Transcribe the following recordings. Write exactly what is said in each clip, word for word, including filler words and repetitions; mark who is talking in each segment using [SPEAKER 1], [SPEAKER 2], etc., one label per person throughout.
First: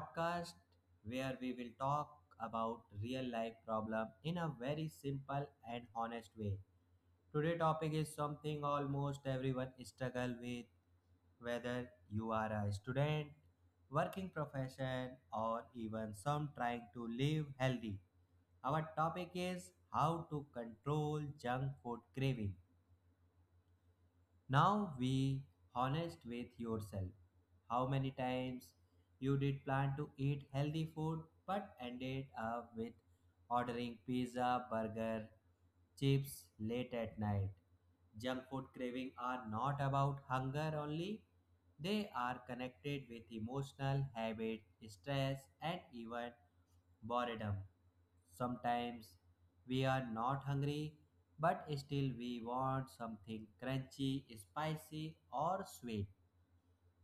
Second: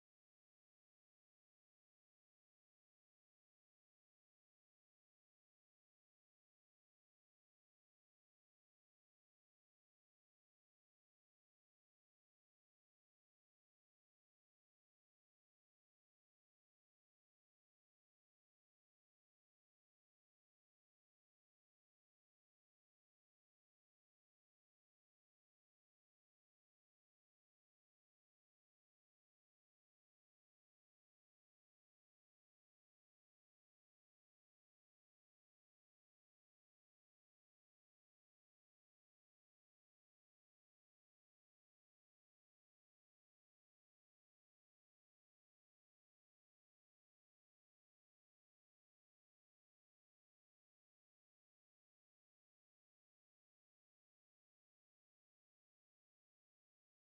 [SPEAKER 1] podcast where we will talk about real life problem in a very simple and honest way. Today topic is something almost everyone struggle with whether you are a student, working profession or even some trying to live healthy. Our topic is how to control junk food craving. Now be honest with yourself. How many times you did plan to eat healthy food but ended up with ordering pizza, burger, chips late at night? Junk food craving are not about hunger only. They are connected with emotional habit, stress and even boredom. Sometimes we are not hungry but still we want something crunchy, spicy, or sweet.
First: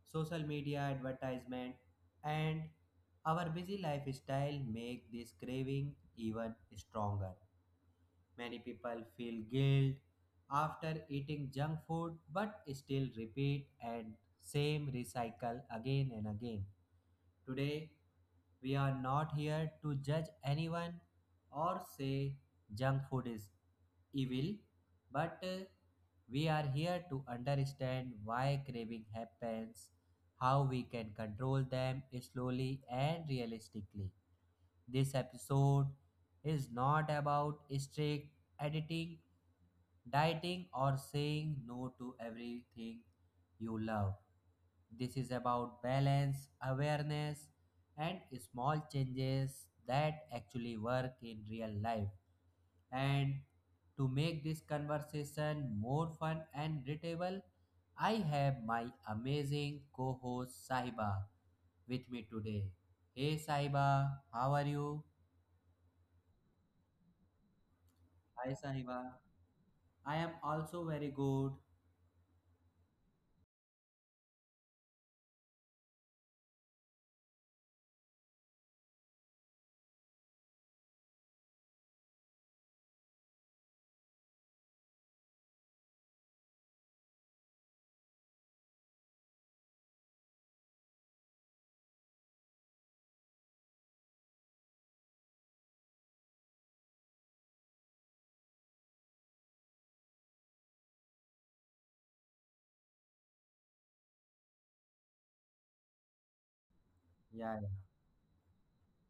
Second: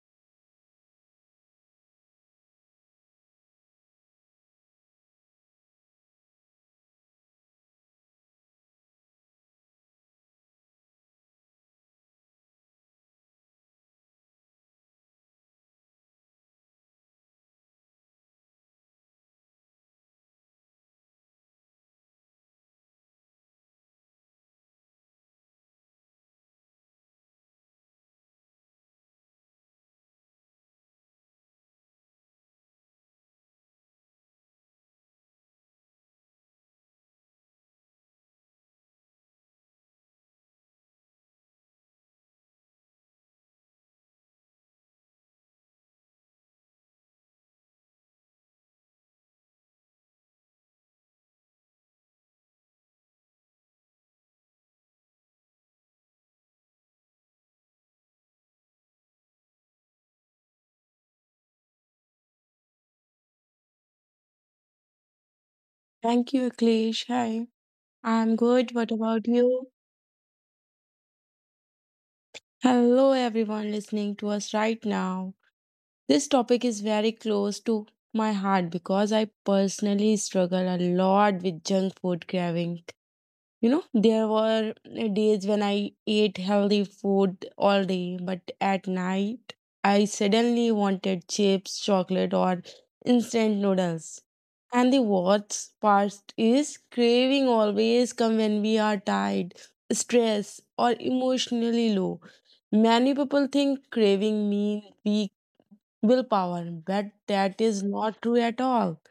[SPEAKER 1] Social media advertisement and our busy lifestyle make this craving even stronger. Many people feel guilt after eating junk food but still repeat and same recycle again and again. Today, we are not here to judge anyone or say junk food is evil, but uh, we are here to understand why craving happens, how we can control them slowly and realistically. This episode is not about strict editing, dieting, or saying no to everything you love. This is about balance, awareness, and small changes that actually work in real life. And to make this conversation more fun and relatable, I have my amazing co host Sahiba with me today. Hey Sahiba, how are you?
[SPEAKER 2] Thank you, Aklesh. Hi, I'm
[SPEAKER 1] Hi
[SPEAKER 2] good. What
[SPEAKER 1] Sahiba.
[SPEAKER 2] about you?
[SPEAKER 1] I am also very good.
[SPEAKER 2] Hello, everyone listening to us right now. This topic is very close to my heart because I personally struggle a lot with junk food craving. You know, there were uh, days when I ate healthy food all day, but at night I suddenly wanted chips, chocolate, or instant noodles. And the worst part is craving always come when we are tired, stressed, or emotionally low. Many people think craving means weak willpower, but
[SPEAKER 1] Yeah,
[SPEAKER 2] that is not true at all.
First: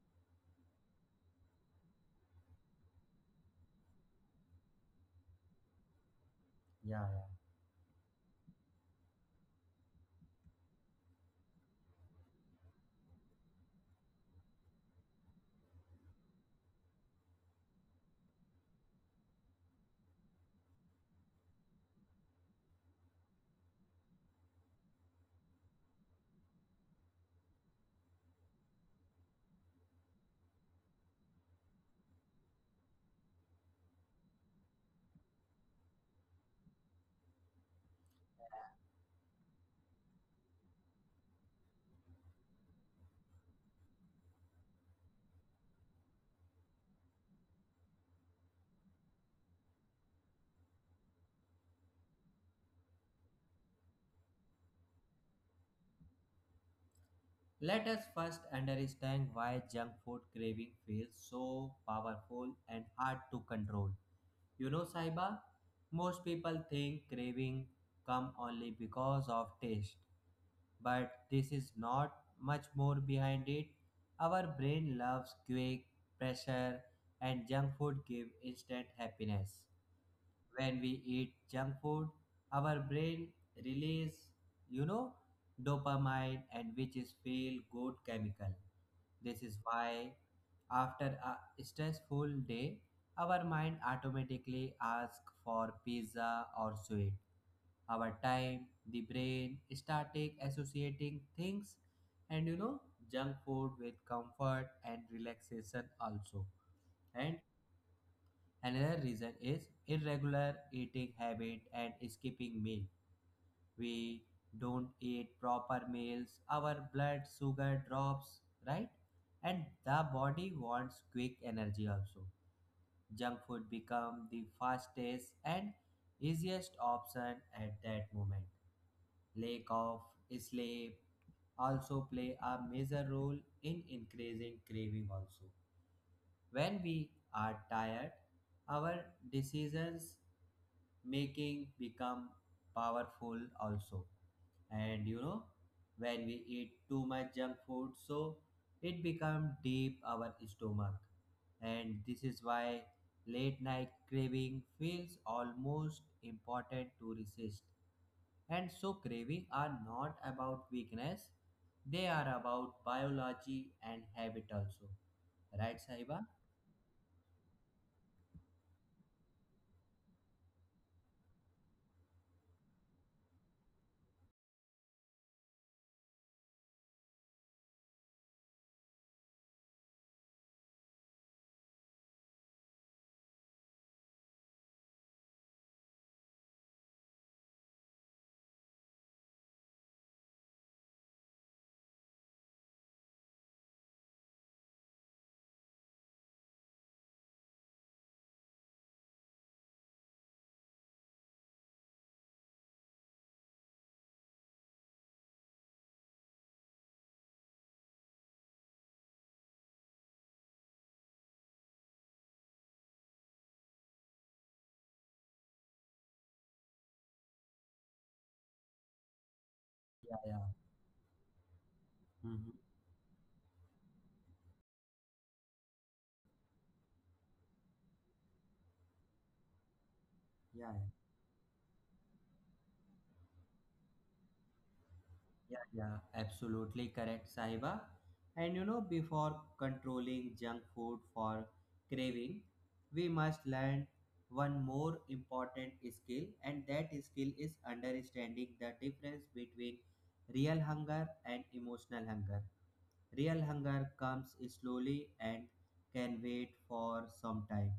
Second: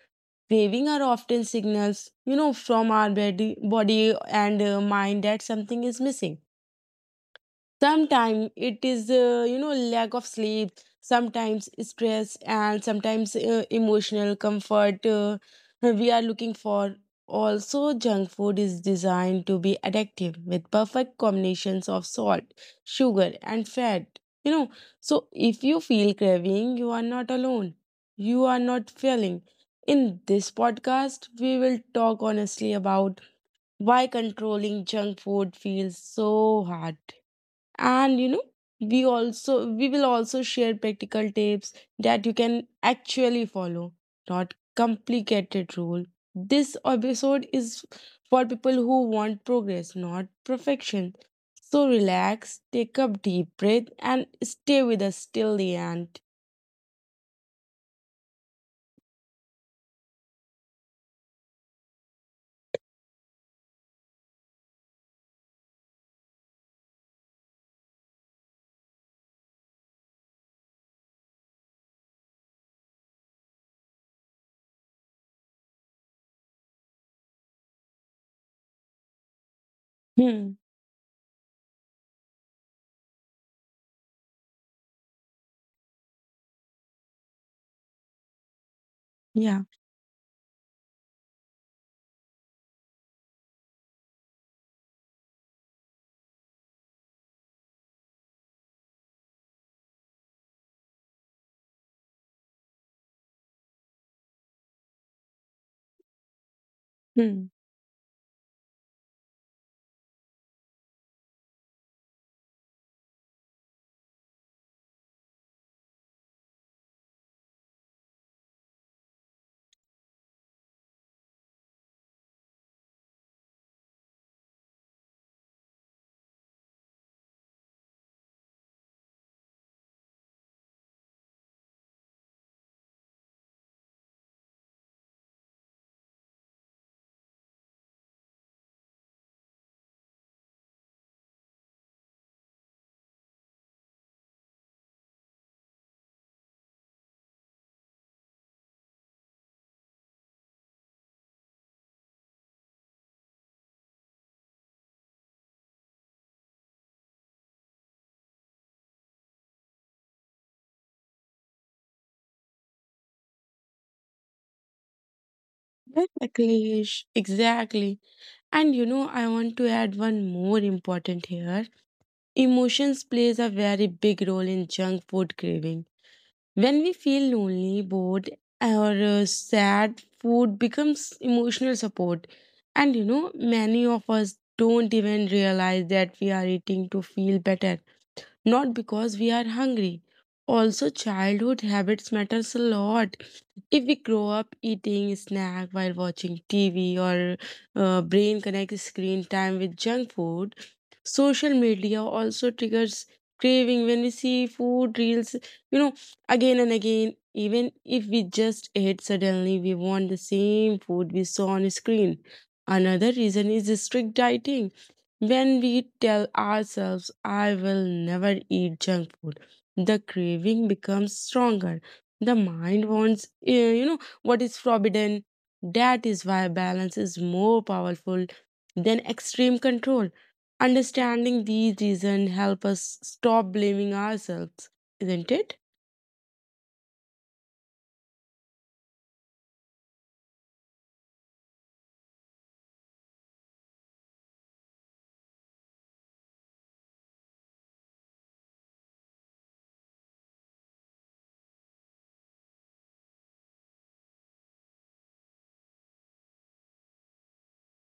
[SPEAKER 2] Waving are often signals, you know, from our body, body and uh, mind that something is missing.
[SPEAKER 1] yeah, yeah.
[SPEAKER 2] Sometimes it is uh, you know lack of sleep, sometimes stress, and sometimes uh, emotional comfort uh, we are looking for. Also, junk food is designed to be addictive with perfect combinations of salt, sugar and fat, you know. So if you feel craving, you are not alone, you are not failing. In this podcast we will talk honestly about why controlling junk food feels so hard. And you know, we also we will also share practical tips that you can actually follow, not complicated rule. This episode is for people who want progress, not perfection. So relax, take a deep breath and stay with us till the end.
[SPEAKER 1] Let us first understand why junk food craving feels so powerful and hard to control. You know, Saiba, most people think craving come only because of taste, but this is not much more behind it. Our brain loves quick pressure and junk food give instant happiness.
[SPEAKER 2] hmm
[SPEAKER 1] When we eat junk food, our brain release, you know, dopamine and which is feel good chemical this is
[SPEAKER 2] yeah
[SPEAKER 1] why after a stressful day our mind automatically asks for pizza or sweet our time the brain started associating things and you know junk food with comfort and relaxation also and
[SPEAKER 2] Hmm.
[SPEAKER 1] another reason is irregular eating habit and skipping meal we don't eat proper meals, our blood sugar drops, right? And the body wants quick energy also. Junk food become the fastest and easiest option at that moment. Lack of sleep also play a major role in increasing craving also. When we are tired, our decisions making become powerful also and you know when we eat too much junk food so it become deep our stomach and this is why late night craving feels almost important to resist and so craving are not about weakness they are about biology and habit also right
[SPEAKER 2] Right,
[SPEAKER 1] saiba.
[SPEAKER 2] Akhilesh, exactly. And you know, I want to add one more important here. Emotions plays a very big role in junk food craving. When we feel lonely, bored, or uh, sad, food becomes emotional support. And you know, many of us don't even realize that we are eating to feel better, not because we are hungry. Also, childhood habits matters a lot. If we grow up eating snack while watching T V or uh, brain connects screen time with junk food, social media also triggers craving when we see food reels, you know, again and again. Even if we just ate suddenly, we want the same food we saw on screen. Another reason is strict dieting. When we tell ourselves, I will never eat junk food, the
[SPEAKER 1] Yeah, yeah.
[SPEAKER 2] craving becomes stronger. The
[SPEAKER 1] Mhm.
[SPEAKER 2] mind wants, eh, you know, what is forbidden. That is why balance is more powerful than extreme control.
[SPEAKER 1] Yeah, yeah.
[SPEAKER 2] Understanding these reasons help us stop blaming ourselves, isn't it?
[SPEAKER 1] Yeah, yeah, absolutely correct, Sahiba. And you know, before controlling junk food for craving, we must learn one more important skill, and that skill is understanding the difference between real hunger and emotional hunger. Real hunger comes slowly and can wait for some time.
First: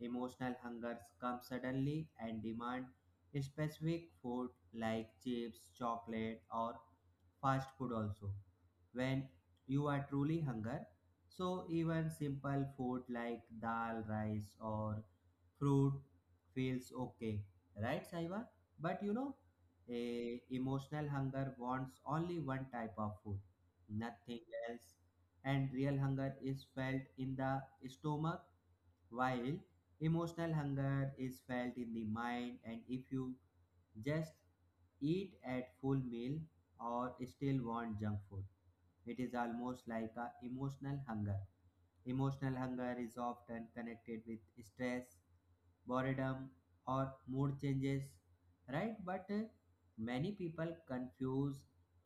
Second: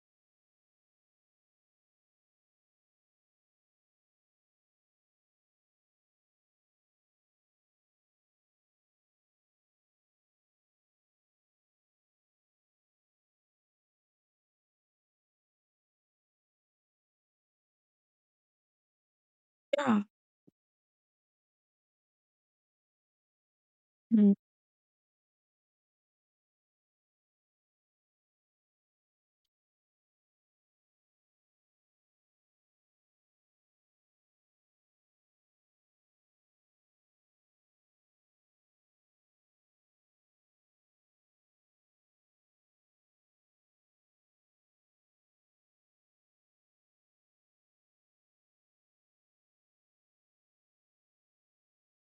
[SPEAKER 1] Emotional hunger comes suddenly and demand specific food like chips, chocolate or fast food also. When you are truly hunger, so even simple food like dal, rice or fruit feels okay, right Saiba? But you know,
[SPEAKER 2] Yeah.
[SPEAKER 1] a emotional hunger wants only one type of food nothing else. And real hunger is felt in the stomach while emotional hunger is felt in the mind and if you just eat at full meal or still want junk food it is almost like a emotional hunger emotional hunger is often connected with stress boredom or mood changes right but uh, many people confuse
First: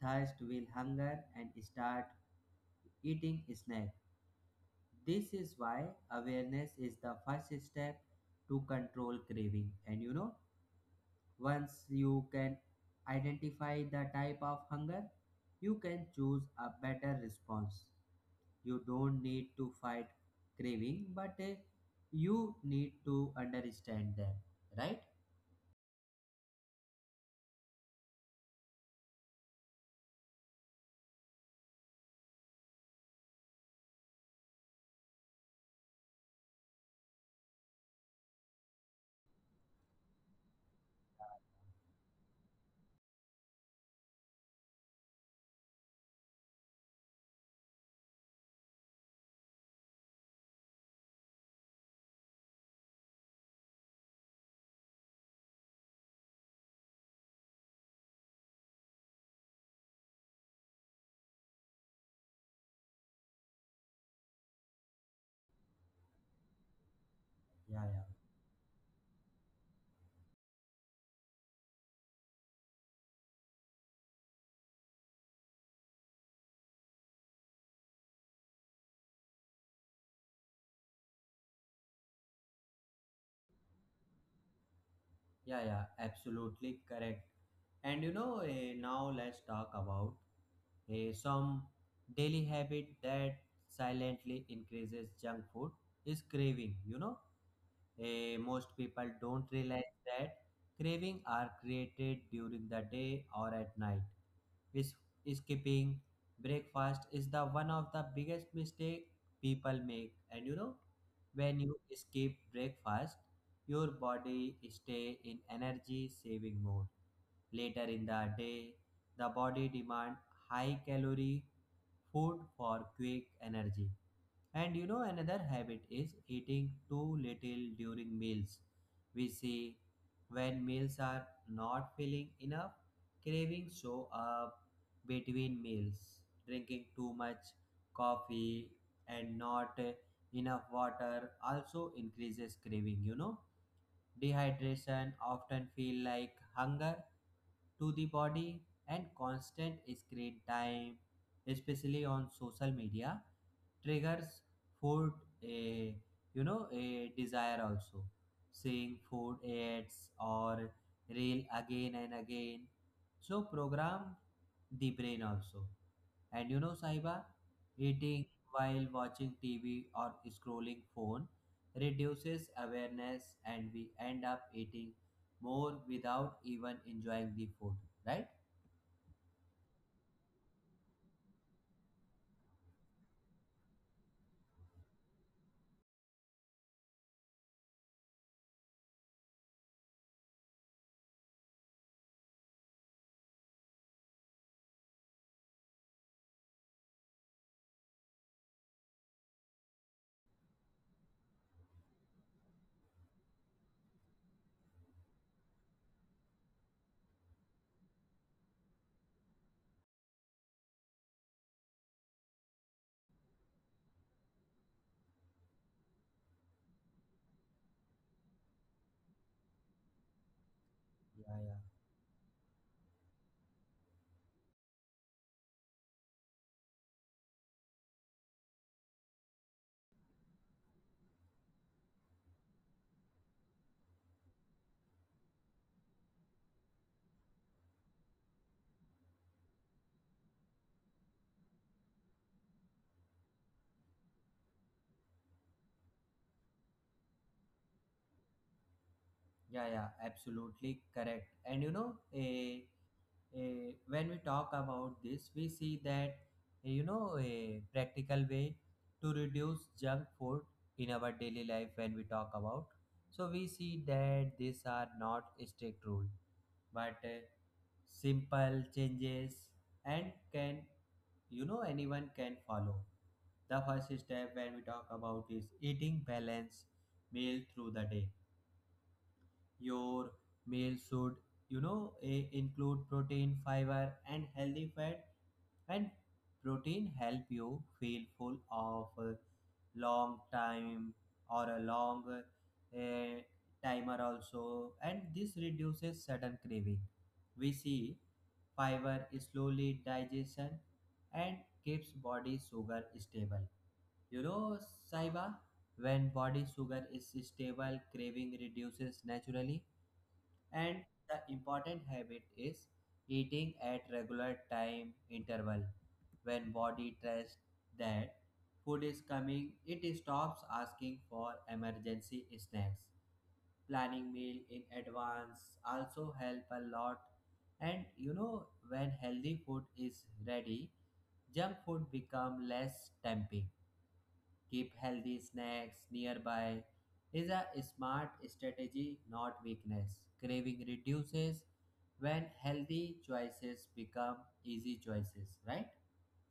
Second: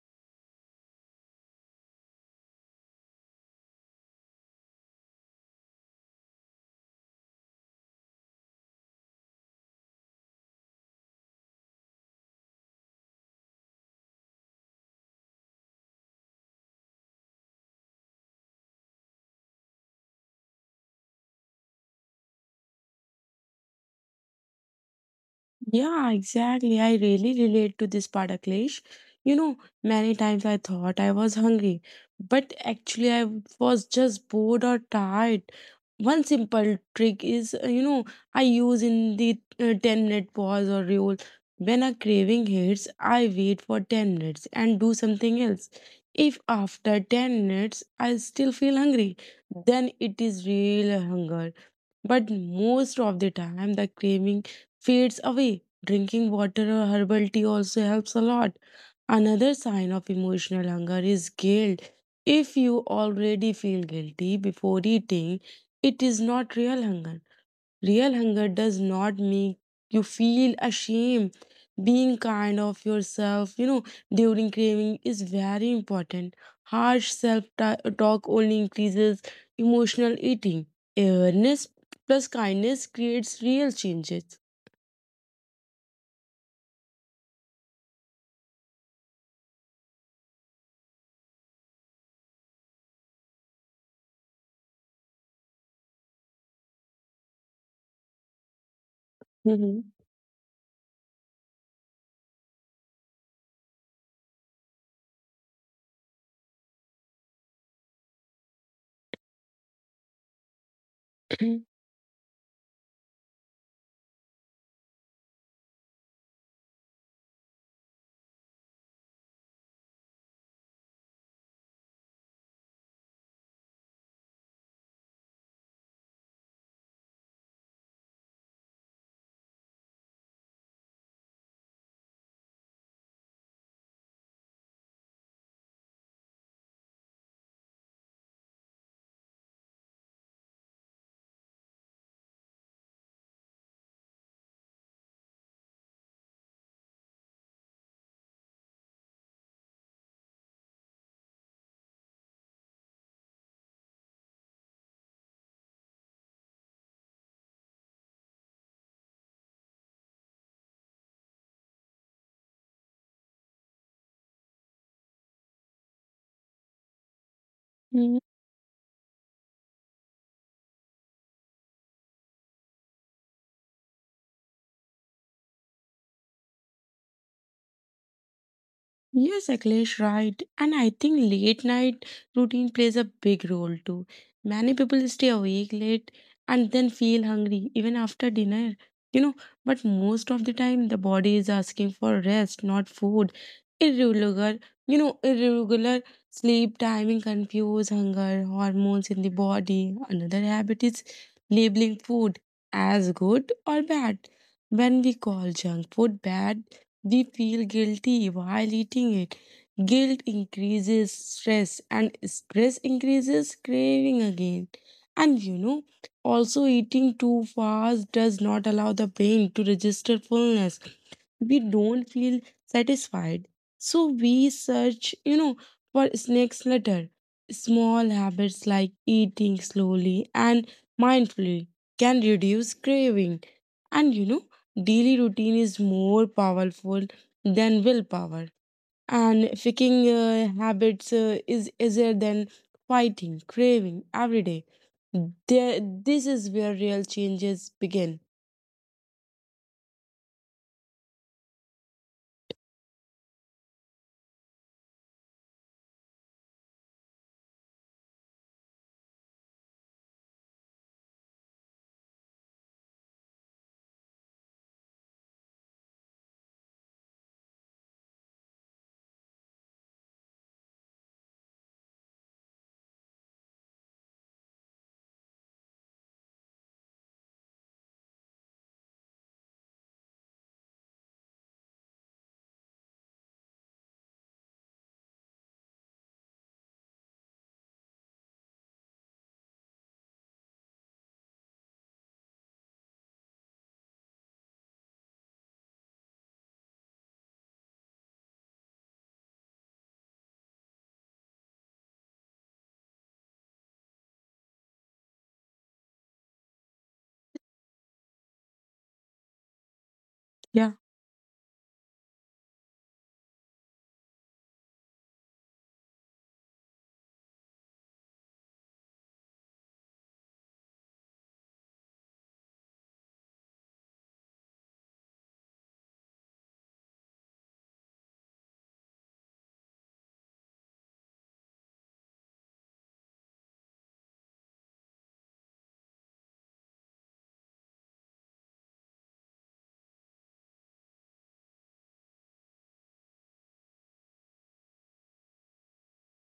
[SPEAKER 1] thirst with hunger and start eating snacks this is why awareness is the first step to control craving. And you know, once you can identify the type of hunger, you can choose a better response. You don't need to fight craving, but eh, you need to understand them, right?
[SPEAKER 2] Yeah, exactly. I really relate to this part, Akhilesh. You know, many times I thought I was hungry, but actually I was just bored or tired. One simple trick is, uh, you know, I use in the uh, ten minute pause or rule. When a craving hits, I wait for ten minutes and do something else. If after ten minutes I still feel hungry, then it is real hunger. But most of the time, the craving fades away. Drinking water or herbal tea also helps a lot. Another sign of emotional hunger is guilt. If you already feel guilty before eating, it is not real hunger.
[SPEAKER 1] Yeah, yeah,
[SPEAKER 2] Real hunger does not make you feel ashamed. Being kind of yourself, you know, during craving is very important. Harsh self talk only increases emotional eating. Awareness plus kindness creates real changes.
[SPEAKER 1] yeah, yeah, absolutely correct. And you know, eh, now let's talk about Eh, some daily habit that silently increases junk food is craving. You know, Eh, most people don't realize that craving are created during the day or at night. Is skipping breakfast is the one of the biggest mistake people make, and you know, when you skip breakfast, your body stay in energy saving mode. Later in the day, the body demand high calorie food for quick energy. And you know, another habit is eating too little during meals. We see when meals are not filling enough, cravings show up between meals. Drinking too much coffee and not uh, enough water also increases craving, you know. Dehydration often feel like hunger to the body and constant screen time, especially on social media, triggers food a you know a desire also. Seeing food ads or reel again and again, so program the brain also. And you know, Sahiba, eating
[SPEAKER 2] Mhm.
[SPEAKER 1] while watching T V or scrolling phone reduces awareness and we end up eating more without even enjoying the food, right?
[SPEAKER 2] Yes, Akhilesh, right. And I think late night routine plays a big role too. Many people stay awake late and then feel hungry even after dinner, you know. But most of the time, the body is asking for rest, not food. Irregular, you know, irregular sleep timing confuse hunger, hormones in the body. Another habit is labeling food as good or bad. When we call junk food bad, we feel guilty while eating it. Guilt increases stress, and stress increases craving again. And you know, also eating too fast does not allow the brain to register fullness.
[SPEAKER 1] Yeah, yeah.
[SPEAKER 2] We don't feel satisfied. So we search, you know, for snacks later. Small habits like eating slowly and mindfully can reduce craving. And you know, daily routine is more powerful than willpower, and faking uh, habits uh, is easier than fighting craving every day. There, this is where real changes begin.
[SPEAKER 1] Yeah, yeah, absolutely correct. And you know, a a when we talk about this, we see that eh, you know a practical way to reduce junk food in our daily life when we talk about. So we see that these are not strict rule. but uh, simple changes and can you know anyone can follow the first step when we talk about is eating balanced meal through the day your meal should you know eh, include protein fiber and healthy fat and protein help you feel full of uh, long time or a long uh, timer also and this reduces sudden craving we see fiber slowly digestion and keeps body sugar stable you know saiba when body sugar is stable craving reduces naturally
[SPEAKER 2] Yeah.
[SPEAKER 1] and the important habit is eating at regular time interval when body trusts that food is coming it stops asking for emergency snacks planning meal in advance also help a lot and you know when healthy food is ready junk food become less tempting. Keep healthy snacks nearby is a smart strategy, not weakness. Craving reduces when healthy choices become easy choices, right?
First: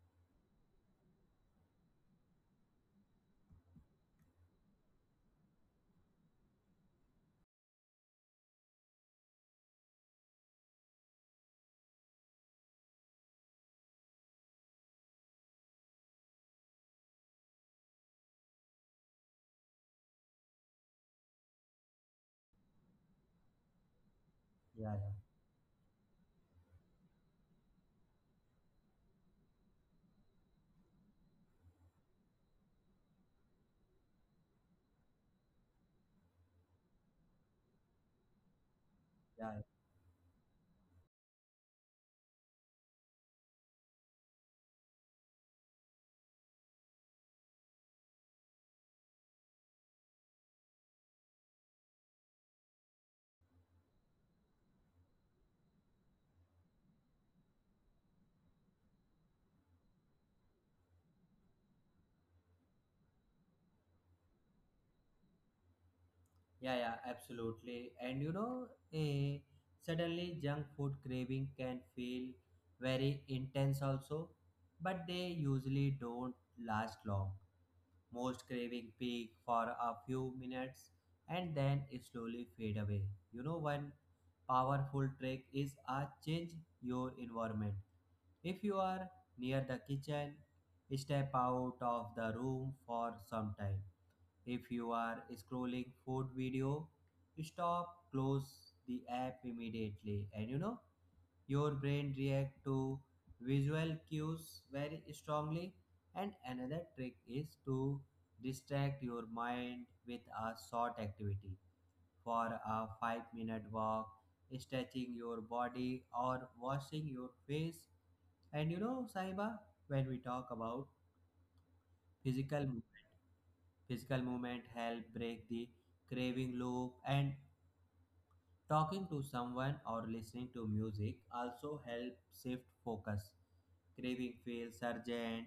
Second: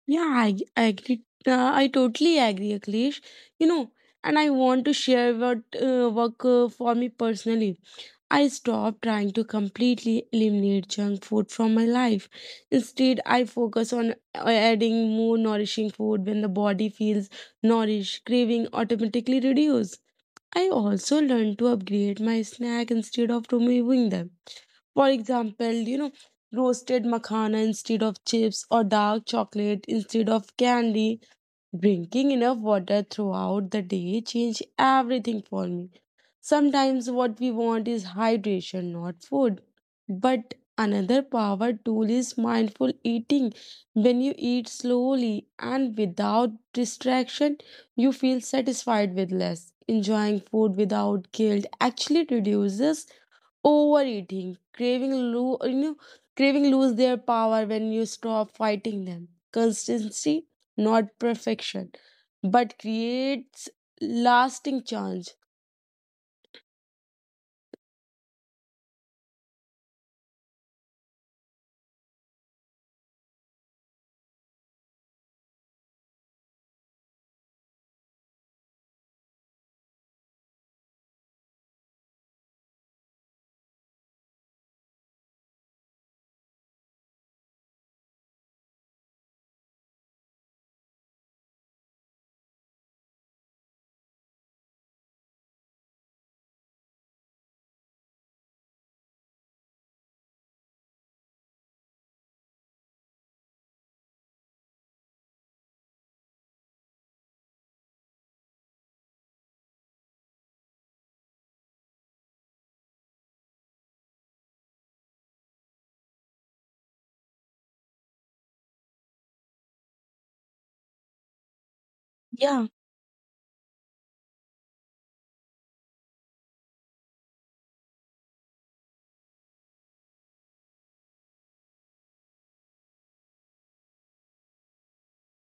[SPEAKER 2] Yeah, I, I agree. Uh, I totally agree, Akhilesh. You know, and I want to share what uh, work uh, for me personally. I stopped trying to completely eliminate junk food from my life. Instead, I focus on uh, adding more nourishing food. When the body feels nourished, craving automatically reduce. I also learned to upgrade my snack instead of removing them.
[SPEAKER 1] Yeah, yeah,
[SPEAKER 2] For example, you know, roasted makhana instead of chips, or dark chocolate instead of candy. Drinking enough water throughout the day changed everything for me. Sometimes what we want is hydration, not
[SPEAKER 1] yeah,
[SPEAKER 2] food. But another power tool is mindful eating. When you eat slowly and without distraction, you feel satisfied with less. Enjoying food without guilt actually reduces overeating. Craving lo- you know, craving lose their power when you stop fighting them. Consistency, not perfection, but creates lasting change.
[SPEAKER 1] yeah, yeah, absolutely. And you know, eh, suddenly junk food craving can feel very intense also, but they usually don't last long. Most craving peak for a few minutes and then slowly fade away. You know, one powerful trick is a change your environment. If you are near the kitchen, step out of the room for some time. If you are scrolling food video, stop, close the app immediately. And you know, your brain react to visual cues very strongly and another trick is to distract your mind with a short activity for a five minute walk stretching your body or washing your face and you know saiba when we talk about physical
[SPEAKER 2] Yeah.
[SPEAKER 1] movement physical movement help break the craving loop and talking to someone or listening to music also help shift focus craving feels urgent,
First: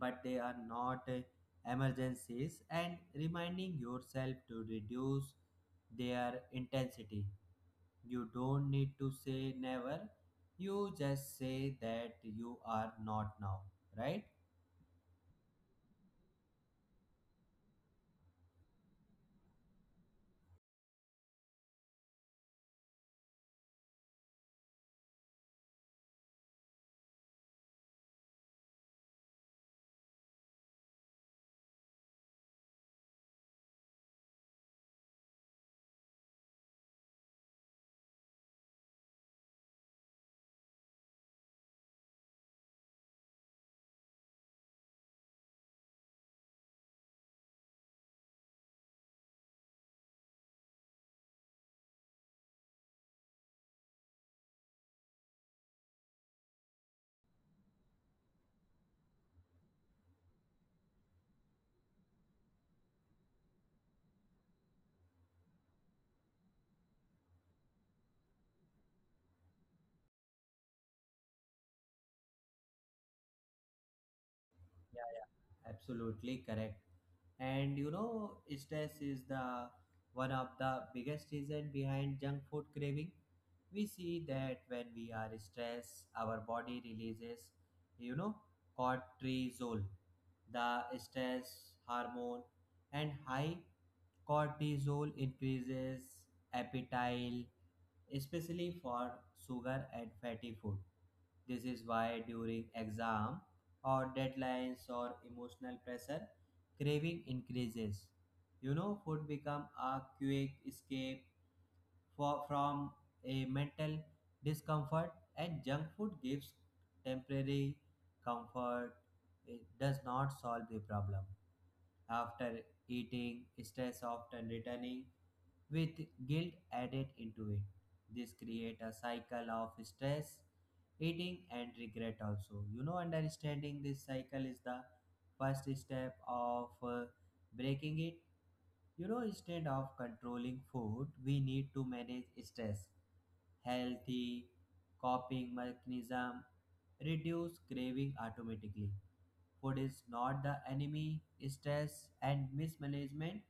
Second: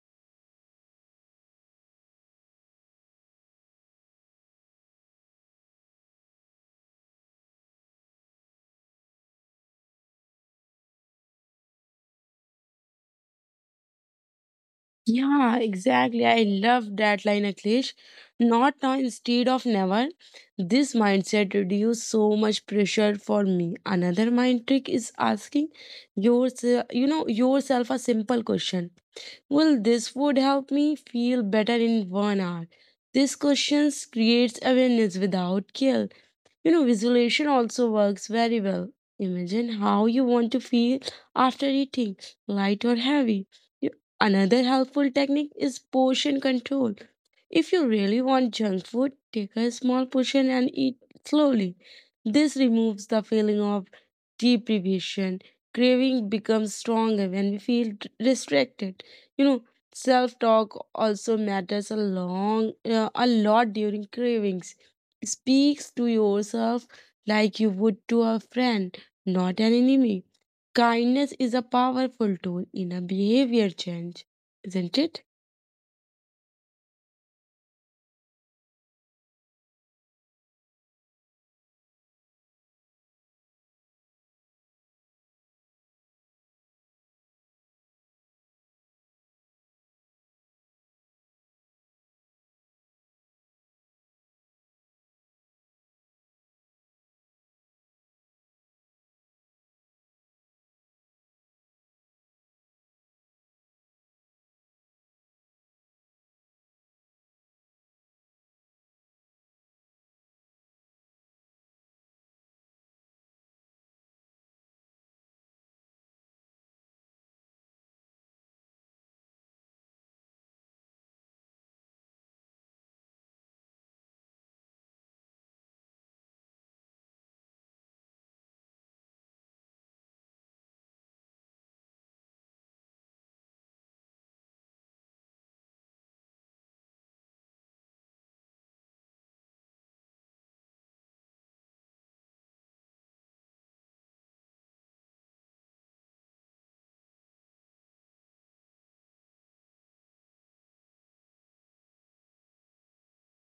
[SPEAKER 1] but they are not uh, emergencies, and reminding yourself to reduce their intensity. You don't need to say never, you just say that you are not now, right?
[SPEAKER 2] Yeah, exactly. I love that line, Akhilesh. Not now instead of never. This mindset reduces so much pressure for me. Another mind trick is asking yourself, you know, yourself a simple question. Will this food help me feel better in one hour? These questions creates awareness without guilt. You know, visualization also works very well. Imagine how you want to feel after eating, light or heavy. You- Another helpful technique is portion control. If you really want junk food, take a small portion and eat slowly. This removes the feeling of deprivation. Craving becomes stronger when we feel d- restricted. You know, self talk also matters a long, uh, a lot during cravings. Speaks to yourself like you would to a friend, not an enemy. Kindness is a powerful tool in a behavior change, isn't
[SPEAKER 1] Yeah,
[SPEAKER 2] it?
[SPEAKER 1] yeah, absolutely correct. And you know stress is the one of the biggest reason behind junk food craving we see that when we are stressed our body releases you know cortisol the stress hormone and high cortisol increases appetite, especially for sugar and fatty food. This is why during exam or deadlines or emotional pressure, craving increases. You know, food become a quick escape for, from a mental discomfort, and junk food gives temporary comfort. It does not solve the problem. After eating, stress often returning, with guilt added into it. This create a cycle of stress, eating and regret also. You know, understanding this cycle is the first step of uh, breaking it. You know, instead of controlling food, we need to manage stress healthy coping mechanism reduce craving automatically. Food is not the enemy, stress and mismanagement.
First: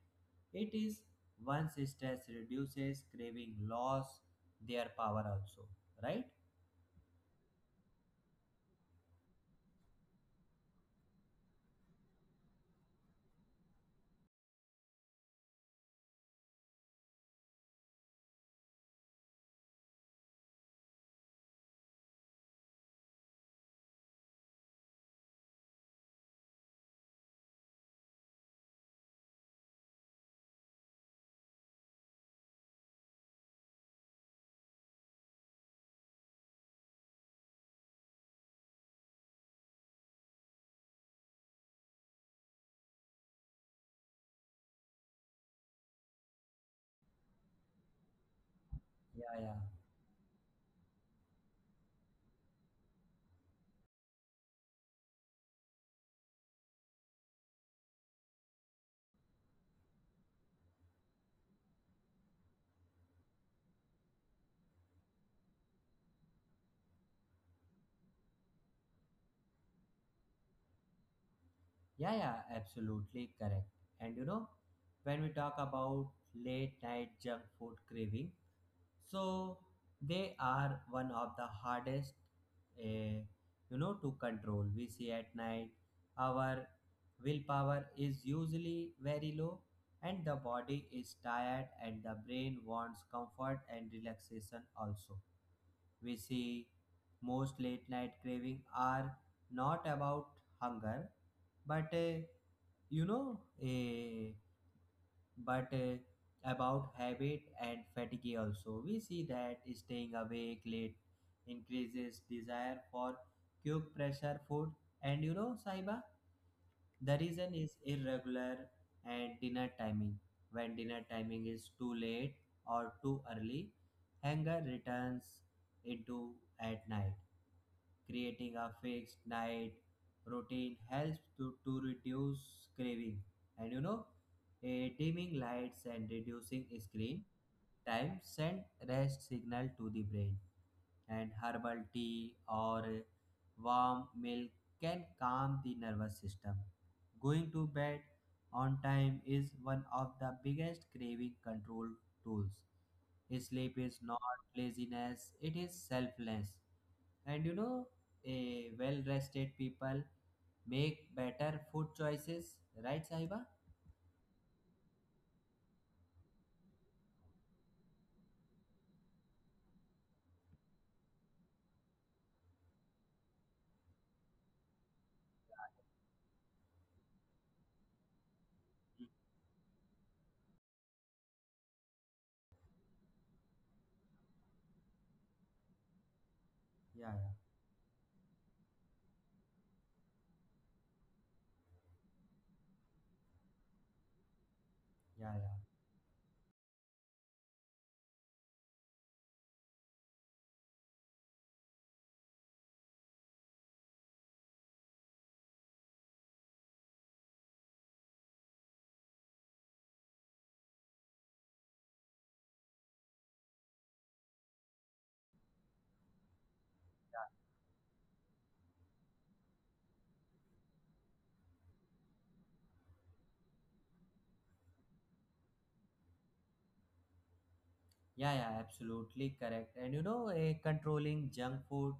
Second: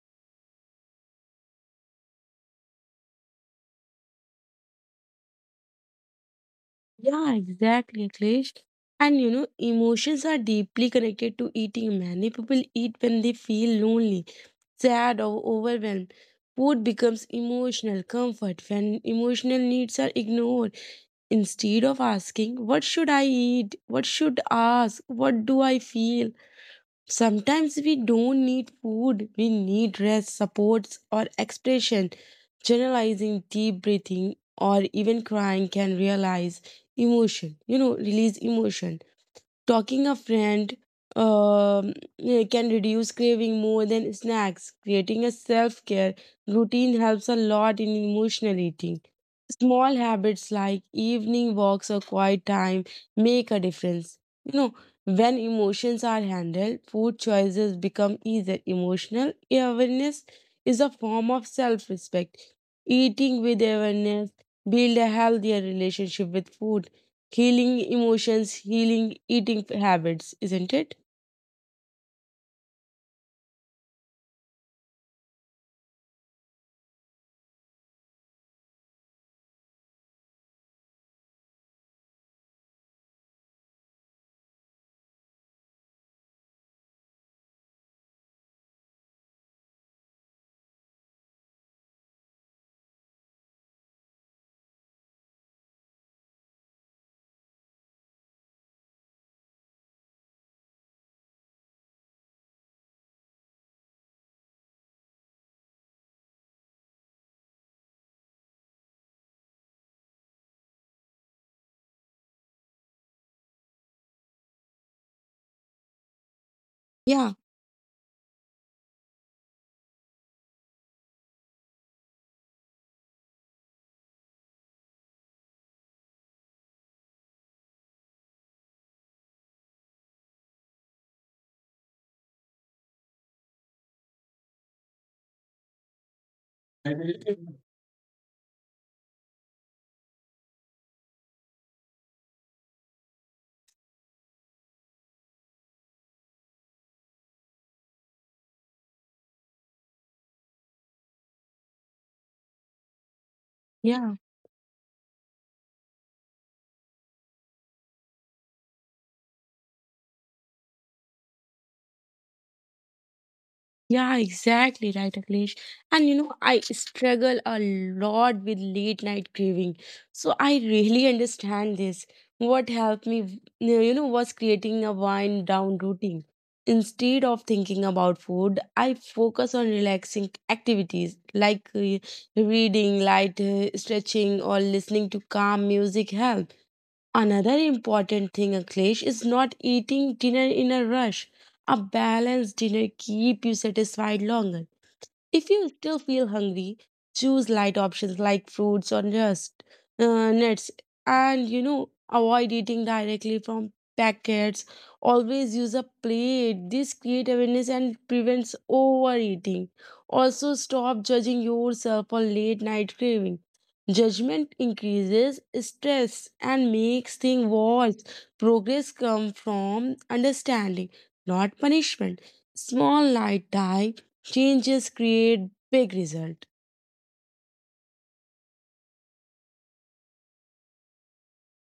[SPEAKER 1] It is once stress reduces, craving loss their power also, right?
[SPEAKER 2] Yeah, exactly, Akhilesh. And you know, emotions are deeply connected to eating. Many people eat when they feel lonely, sad, or overwhelmed. Food becomes emotional comfort when emotional needs are ignored. Instead of asking, what should I eat? What should I ask? What do I feel? Sometimes we don't need food, we need rest, supports, or expression. Generalizing, deep breathing, or even crying can realize emotion, you know, release emotion. Talking a friend um, eh, can reduce craving more than snacks. Creating a self care routine helps a lot in emotional eating.
[SPEAKER 1] Yeah, yeah,
[SPEAKER 2] Small habits like evening walks or quiet time make a difference. You know, when emotions are handled, food choices become easier. Emotional awareness is a form of self respect. Eating with awareness build a healthier relationship with food. Healing emotions, healing eating habits, isn't it?
[SPEAKER 1] yeah, yeah, absolutely correct. And you know, when we talk about late night junk food craving, so they are one of the hardest eh, you know to control we see at night our willpower is usually very low and the body is tired and the brain wants comfort and relaxation also we see most late night craving are not about hunger but eh, you know eh but uh, about habit and fatigue also we see that staying awake late increases desire for quick pressure food and you know saiba the
[SPEAKER 2] Yeah.
[SPEAKER 1] reason is irregular and dinner timing when dinner timing is too late or too early hunger returns into at night. Creating a fixed night routine helps to, to reduce craving. And you know, eh, dimming lights and reducing screen time send rest signal to the brain. And herbal tea or warm milk can calm the nervous system. Going to bed on time is one of the biggest craving control tools. Sleep is not
[SPEAKER 2] Yeah.
[SPEAKER 1] laziness, it is selfless. And you know, a well rested people make better food choices, right, Sahiba?
[SPEAKER 2] Yeah, exactly right, Akhilesh. And you know, I struggle a lot with late night craving. So I really understand this. What helped me, you know, was creating a wind down routine. Instead of thinking about food, I focus on relaxing activities like uh, reading, light uh, stretching, or listening to calm music helps.
[SPEAKER 1] Yeah, yeah,
[SPEAKER 2] Another important thing, Akhilesh, is not eating dinner in a rush. A balanced dinner keep you satisfied longer.
[SPEAKER 1] yeah, yeah.
[SPEAKER 2] If you still feel hungry, choose light options like fruits or just uh, nuts, and you know, avoid eating directly from packets. Always use a plate. This creates awareness and prevents overeating. Also, stop judging yourself for late night craving. Judgment increases stress and makes things worse. Progress comes from understanding, not punishment. Small light diet changes create big result.
[SPEAKER 1] Yeah, yeah, yeah, absolutely correct. And you know, eh, Controlling junk food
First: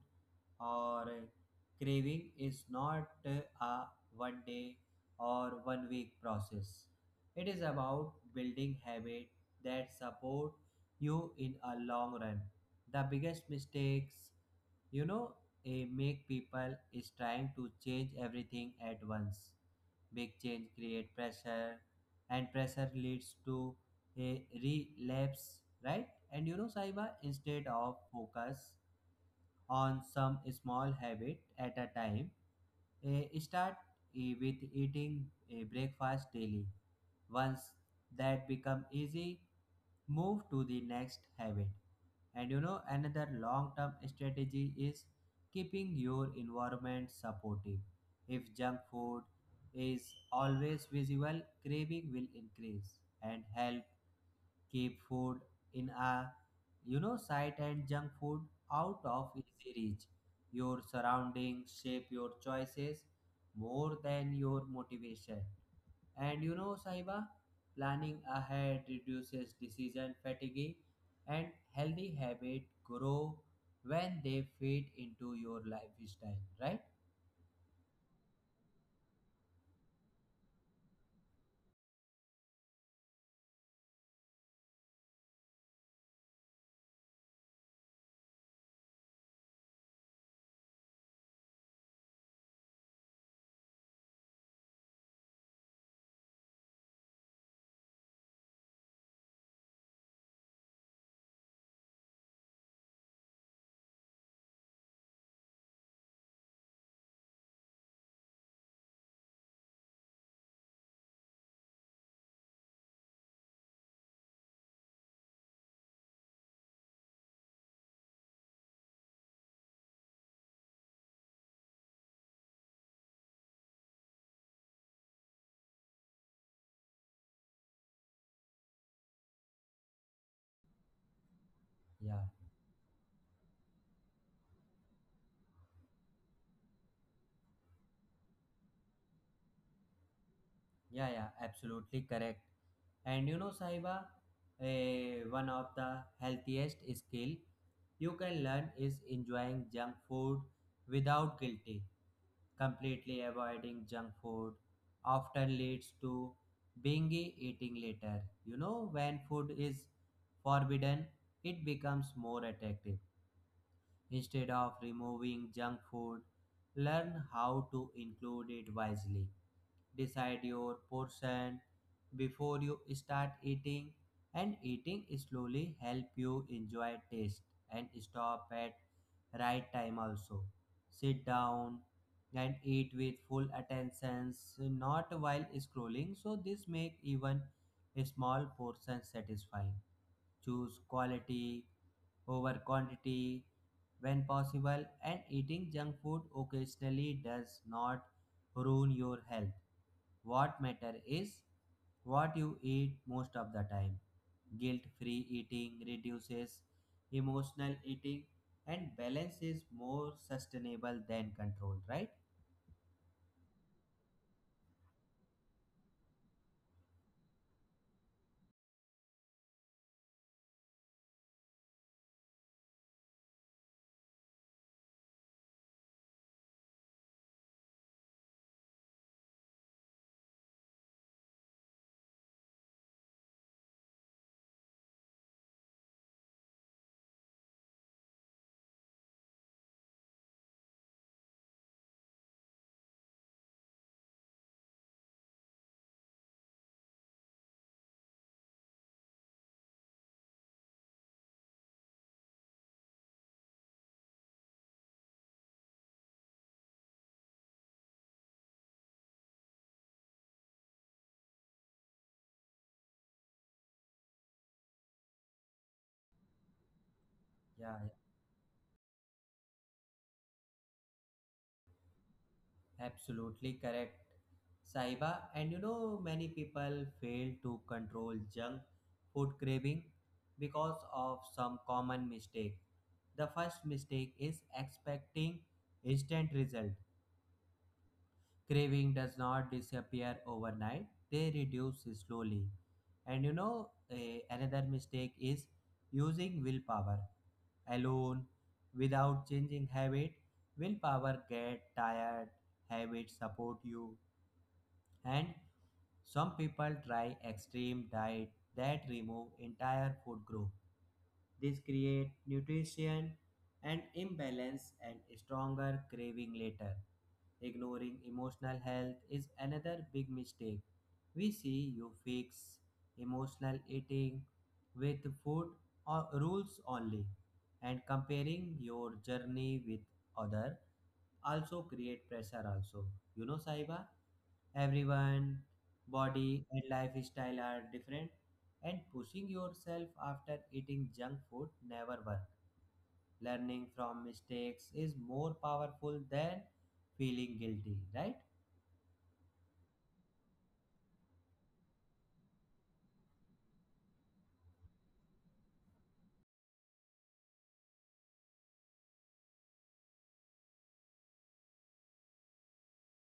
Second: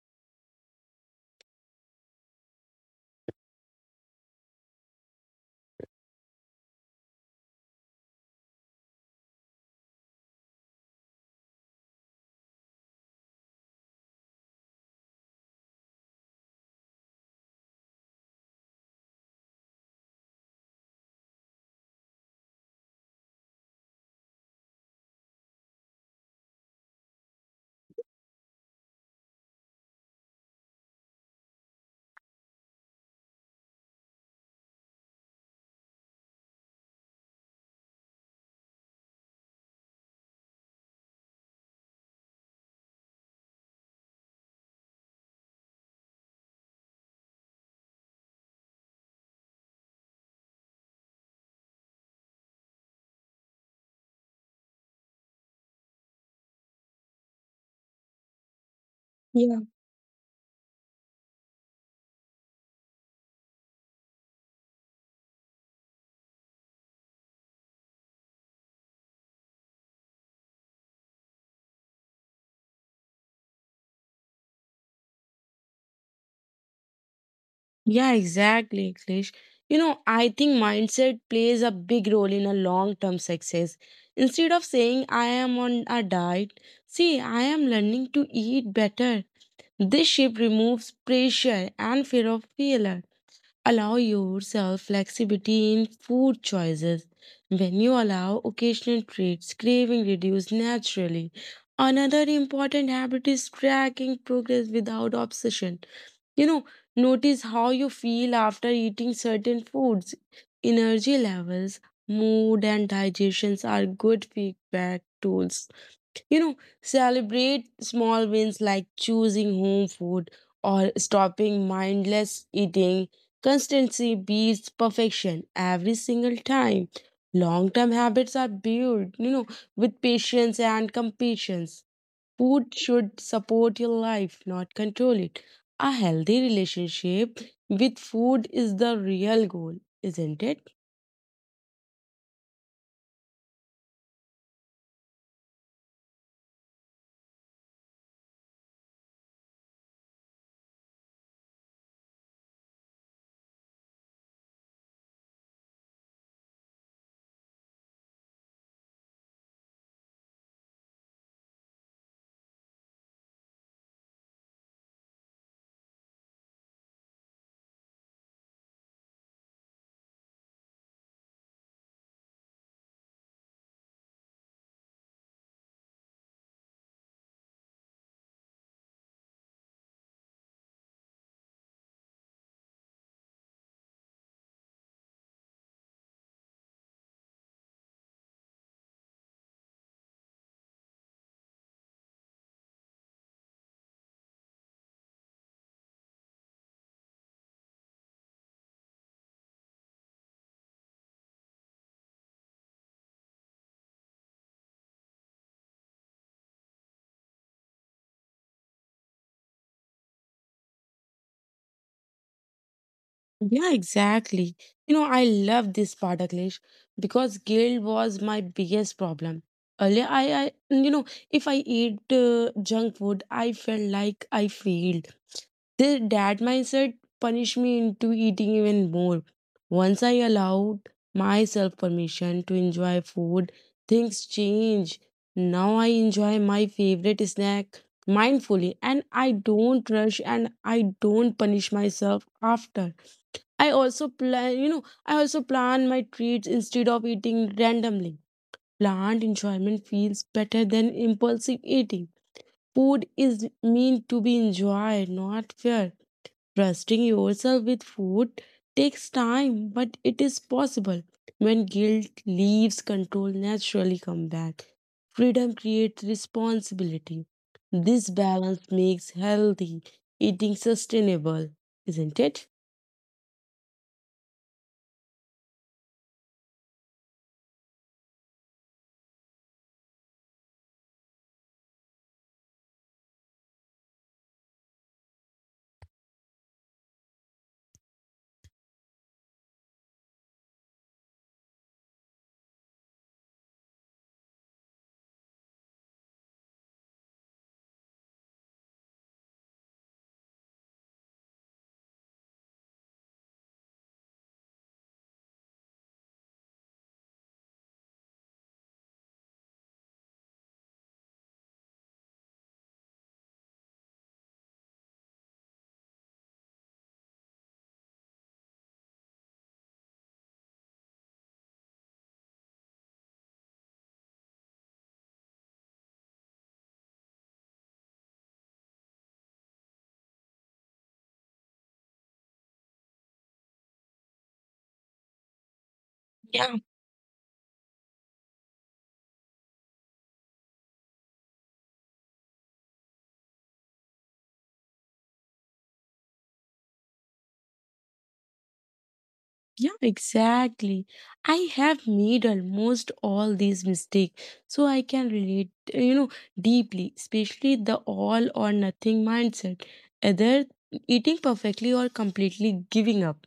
[SPEAKER 1] or eh, craving is not eh, a one day or one week process. It is about building habit that support you in a long run. The biggest mistakes you know a make people is trying to change everything at once. Big change create pressure and pressure leads to a relapse, right? And you know Saiba, instead of focus on some small habit at a time, eh, start eh, with eating a breakfast daily. Once that become easy, move to the next habit. And you know, another long term strategy is keeping your environment supportive. If junk food is always visible, craving will increase and help keep food in a you know sight, and junk food out of
[SPEAKER 2] Yeah.
[SPEAKER 1] easy reach. Your surroundings shape your choices more than your motivation. And you know, Sahiba, planning ahead reduces decision fatigue and healthy habits grow when they fit into your lifestyle, right?
[SPEAKER 2] Yeah, exactly, Klish. You know, I think mindset plays a big role in a long-term success. Instead of saying I am on a diet, see, I am learning to eat better. This shift removes pressure and fear of failure. Allow yourself flexibility in food choices. When you allow occasional treats, craving reduce naturally. Another important habit is tracking progress without obsession. You know, notice how you feel after eating certain foods. Energy levels, mood, and digestions are good feedback tools. You know, celebrate small wins like choosing home food or stopping mindless eating. Constancy beats perfection every single time. Long term habits are built, you know, with patience and compassion.
[SPEAKER 1] Yeah.
[SPEAKER 2] Food should support your life, not control it. A healthy relationship with food is the real goal, isn't it?
[SPEAKER 1] Yeah, yeah, absolutely correct. And you know, Sahiba, eh, One of the healthiest skill you can learn is enjoying junk food without guilty. Completely avoiding junk food often leads to bingy eating later. You know, when food is forbidden, it becomes more attractive. Instead of removing junk food, learn how to include it wisely. Decide your portion before you start eating, and eating slowly help you enjoy taste and stop at right time also. Sit down and eat with full attentions, not while scrolling, so this make even a small portion satisfying. Choose quality over quantity when possible, and eating junk food occasionally does not ruin your health. What matter is what you eat most of the time. Guilt-free eating reduces emotional eating, and balance is more sustainable than control, right?
[SPEAKER 2] Yeah, exactly. You know, I love this part, Akhilesh, because guilt was my biggest problem. Earlier, I, I you know, if I eat uh, junk food, I felt like I failed. The, that mindset punished me into eating even more. Once I allowed myself permission to enjoy food, things change. Now I enjoy my favorite snack mindfully and I don't rush and I don't punish myself after. I also plan, you know, I also plan my treats instead of eating randomly. Planned enjoyment feels better than impulsive eating. Food is meant to be enjoyed, not feared. Trusting yourself with food takes time, but it is possible. When guilt leaves, control naturally come back. Freedom creates responsibility.
[SPEAKER 1] Yeah,
[SPEAKER 2] This balance makes healthy eating sustainable, isn't it?
[SPEAKER 1] absolutely correct, Saiba. And you know, many people fail to control junk food craving because of some common mistake. The first mistake is expecting instant result. Craving does not disappear overnight, they reduce slowly. And you know, eh, Another mistake is using willpower alone without changing habit. Willpower get tired, habit support you. And some people try extreme diet that remove entire food group. This create nutrition and imbalance and stronger craving later. Ignoring emotional health is another big mistake. We see you fix emotional eating with food or rules only, and comparing your journey with other also create pressure also. you know Saiba, everyone,
[SPEAKER 2] Yeah.
[SPEAKER 1] body and lifestyle are different, and pushing yourself after eating junk food never works. Learning from mistakes is more powerful than feeling guilty, right?
[SPEAKER 2] Yeah, exactly. I have made almost all these mistakes, so I can relate, uh, you know, deeply, especially the all or nothing mindset, either eating perfectly or completely giving up.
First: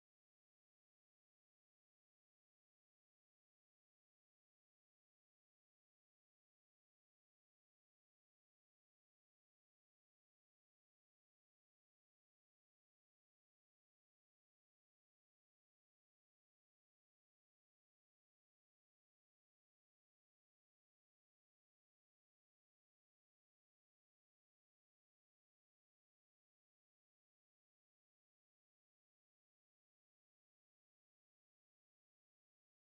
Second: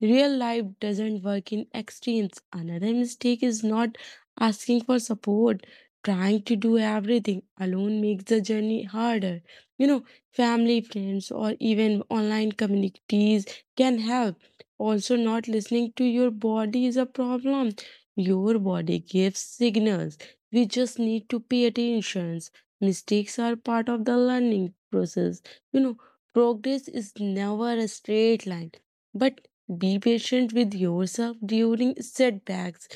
[SPEAKER 2] Real life doesn't work in extremes. Another mistake is not asking for support. Trying to do everything alone makes the journey harder. You know, Family, friends, or even online communities can help. Also, not listening to your body is a problem. Your body gives signals. We just need to pay attention. Mistakes are part of the learning process. You know, Progress is never a straight line. But be patient with yourself during setbacks.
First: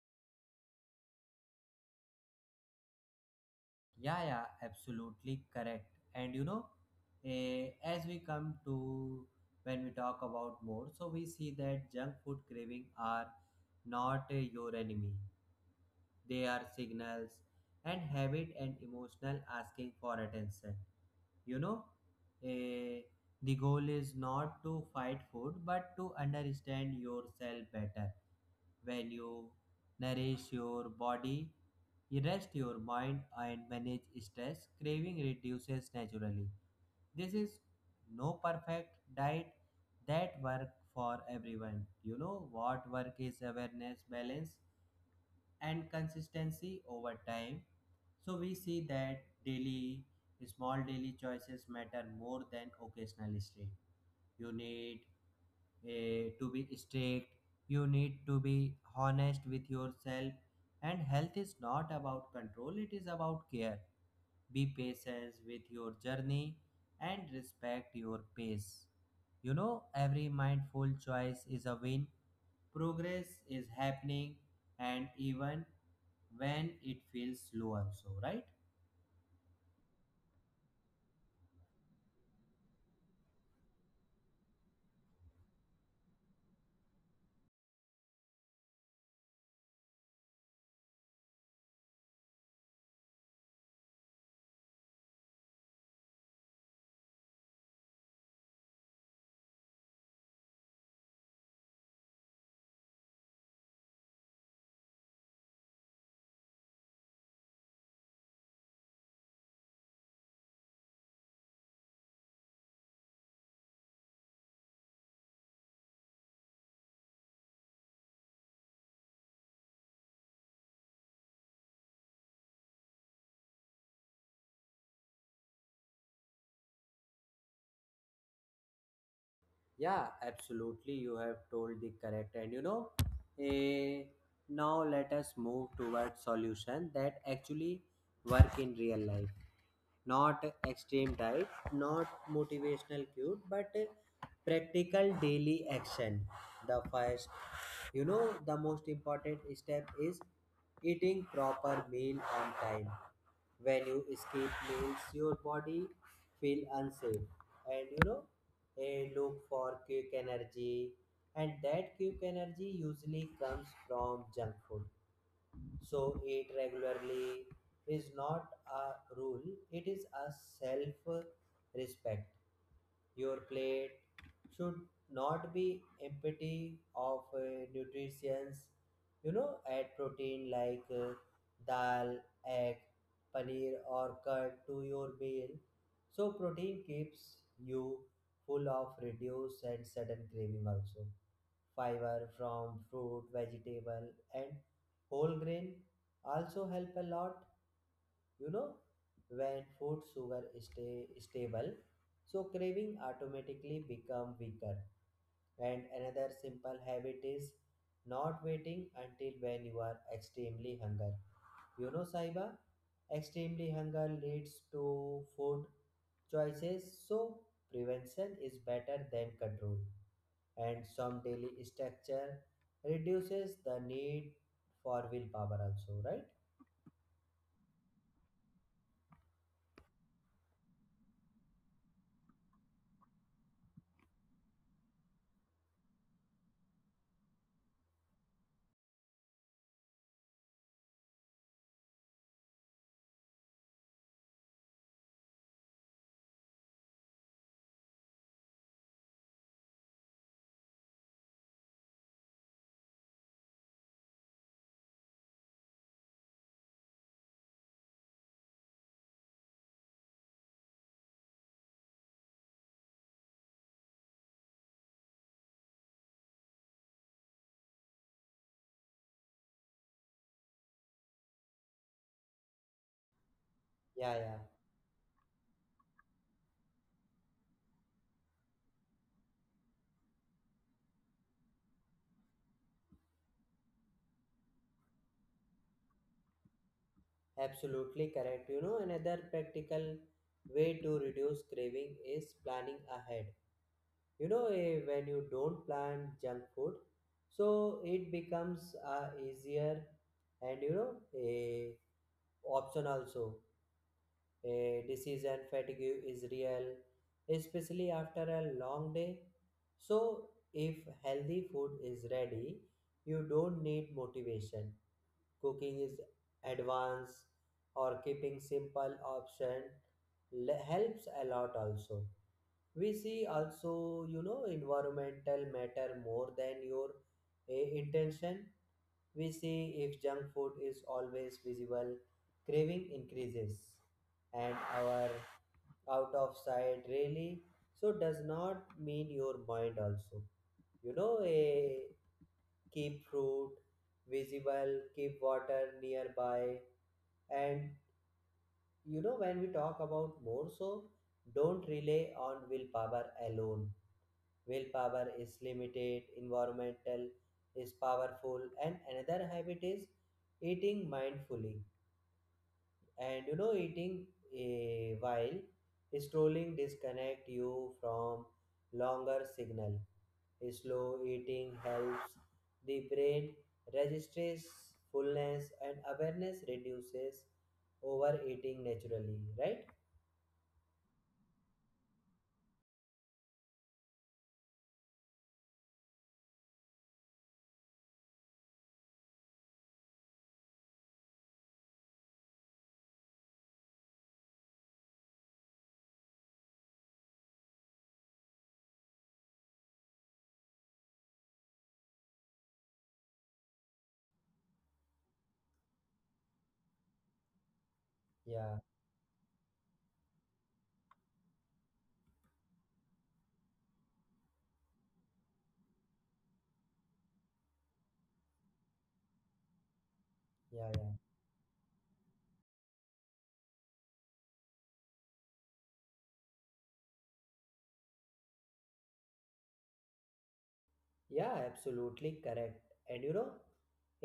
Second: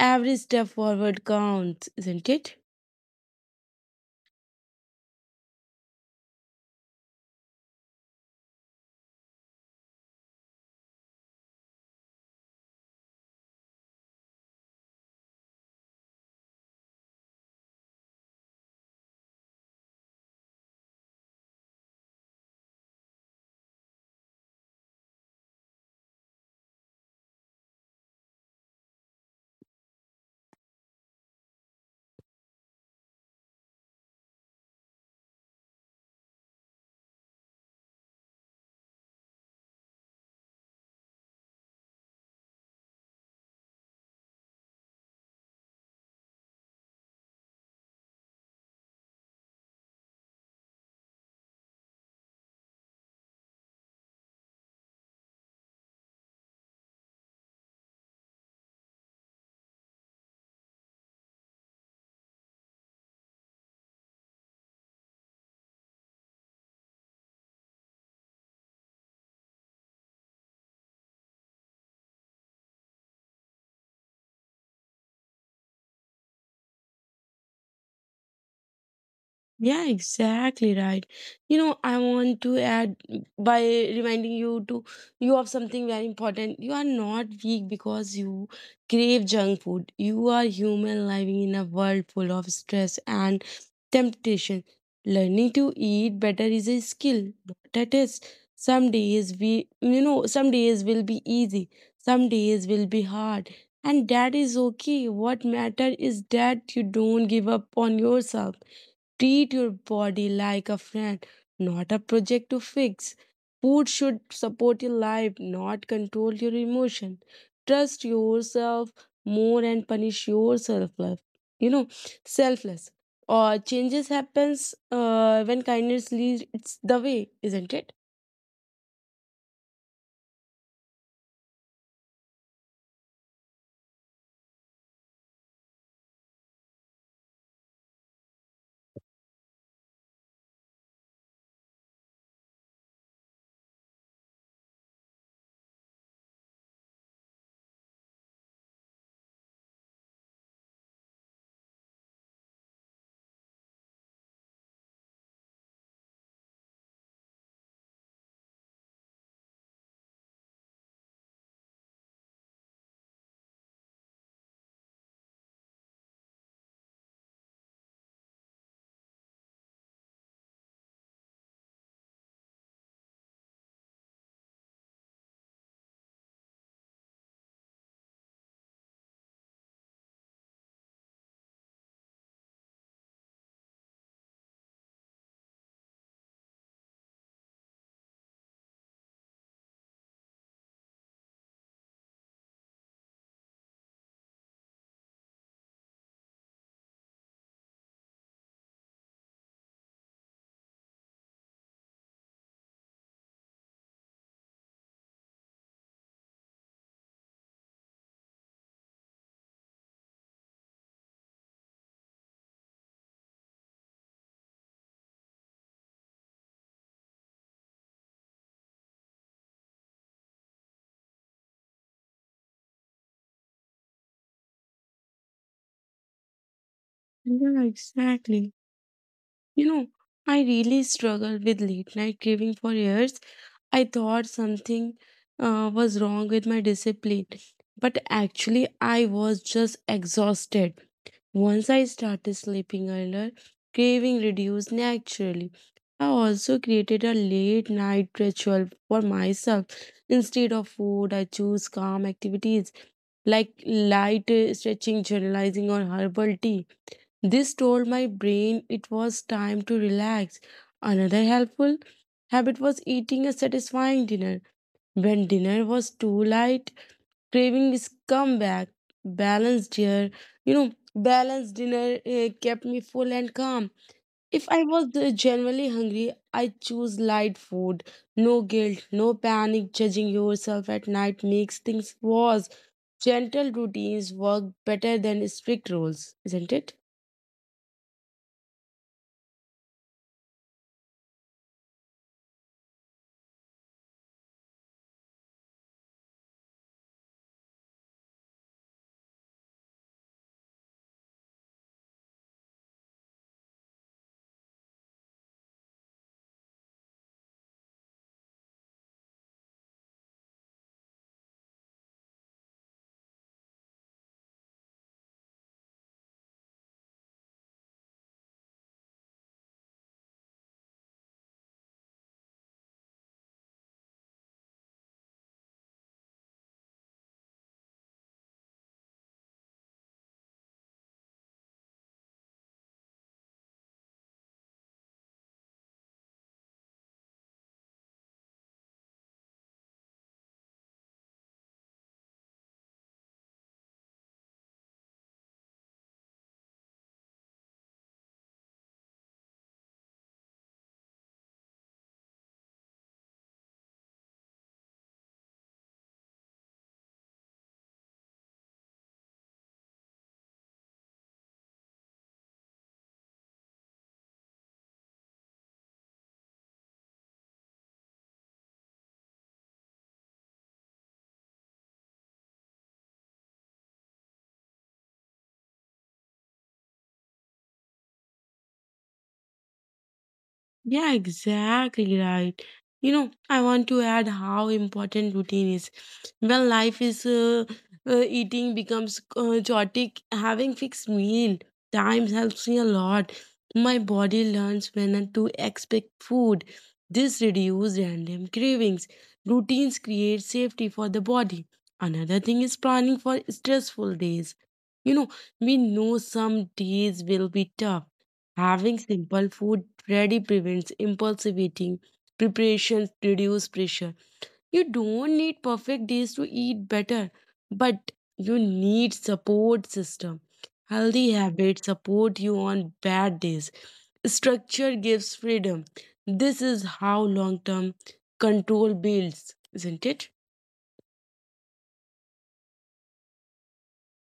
[SPEAKER 2] Every step forward counts, isn't it?
[SPEAKER 1] Yeah, yeah, absolutely correct. And you know, eh, As we come to when we talk about more, so we see that junk food craving are not eh, your enemy. They are signals and habit and emotional asking for attention. you know eh, the goal is not to fight food but to understand yourself better. When you nourish your body, you rest your mind and manage stress, craving reduces naturally. This is no perfect diet that work for everyone. You know what work is awareness, balance, and consistency over time. So we see that daily, small daily choices matter more than occasional strain. You need eh, to be strict, you need to be honest with yourself, and health is not about control, it is about care. Be patient with your journey and respect your pace. You know, every mindful choice is a win. Progress is happening, and even when it feels slow also, right?
[SPEAKER 2] Yeah, exactly right. You know, I want to add by reminding you to you of something very important. You are not weak because you crave junk food. You are human living in a world full of stress and temptation. Learning to eat better is a skill, not a test. Some days we you know, some days will be easy, some days will be hard. And that is okay. What matter is that you don't give up on yourself. Treat your body like a friend, not a project to fix. Food should support your life, not control your emotion. Trust yourself more and punish yourself. Love. You know, Selfless. Or changes happens uh, when kindness leads the way, isn't it?
[SPEAKER 1] Yeah, absolutely. You have told the correct. And you know, eh, Now let us move towards solution that actually work in real life. Not extreme diet, not motivational cute, but eh, practical daily action. The first, you know, the most important step is eating proper meal on time. When you escape means your body feel unsafe, and you know a look for quick energy, and that quick energy usually comes from junk food. So eat regularly is not a rule, it is a self respect. Your plate should not be empty of uh, nutrients. You know, add protein like uh, dal, egg, paneer, or curd to your meal. So protein keeps you full of reduce and sudden craving also. Fiber from fruit, vegetable, and whole grain also help a lot. you know when food sugar stay stable, so craving automatically become weaker. And another simple habit is not waiting until when you are extremely hunger. you know Saiba, extremely hunger leads to food choices. So prevention is better than control, and some daily structure reduces the need for willpower also, right?
[SPEAKER 2] Yeah, exactly. You know, I really struggled with late night craving for years. I thought something uh, was wrong with my discipline, but actually, I was just exhausted. Once I started sleeping earlier, craving reduced naturally. I also created a late night ritual for myself. Instead of food, I choose calm activities like light uh, stretching, journalizing, or herbal tea. This told my brain it was time to relax. Another helpful habit was eating a satisfying dinner. When dinner was too light, craving is come back. Balanced here you know Balanced dinner uh, kept me full and calm.
[SPEAKER 1] Yeah, yeah,
[SPEAKER 2] If I was uh, genuinely hungry, I choose light food. No guilt, no panic. Judging yourself at night makes things worse. Gentle routines work better than strict rules, isn't it?
[SPEAKER 1] absolutely correct. You know, another practical way to reduce craving is planning ahead. You know, eh, when you don't plan junk food, so it becomes uh, easier, and you know, a option also. A disease and fatigue is real, especially after a long day. So, if healthy food is ready, you don't need motivation. Cooking is advanced or keeping simple option le- helps a lot also. We see also, you know environmental matter more than your eh, intention. We see if junk food is always visible, craving increases. And our out of sight really so does not mean your mind also. You know a keep fruit visible, keep water nearby. And you know, when we talk about more, so don't rely on willpower alone. Willpower is limited, environmental is powerful. And another habit is eating mindfully. And you know eating eh, while strolling disconnect you from longer signal. Slow eating helps the brain registers fullness, and awareness reduces overeating naturally, right?
[SPEAKER 2] Yeah, exactly right. You know, I want to add how important routine is. When life is uh, uh, eating becomes uh, chaotic, having fixed meal times helps me a lot. My body learns when to expect food. This reduces random cravings. Routines create safety for the body. Another thing is planning for stressful days. You know, we know some days will be tough.
[SPEAKER 1] Yeah,
[SPEAKER 2] Having simple food ready prevents impulsive eating. Preparations reduce pressure. You don't need perfect days to eat better, but you need support system.
[SPEAKER 1] yeah, yeah.
[SPEAKER 2] Healthy habits support you on bad days. Structure gives freedom. This is how long-term control builds, isn't it?
[SPEAKER 1] Yeah, absolutely correct. And you know,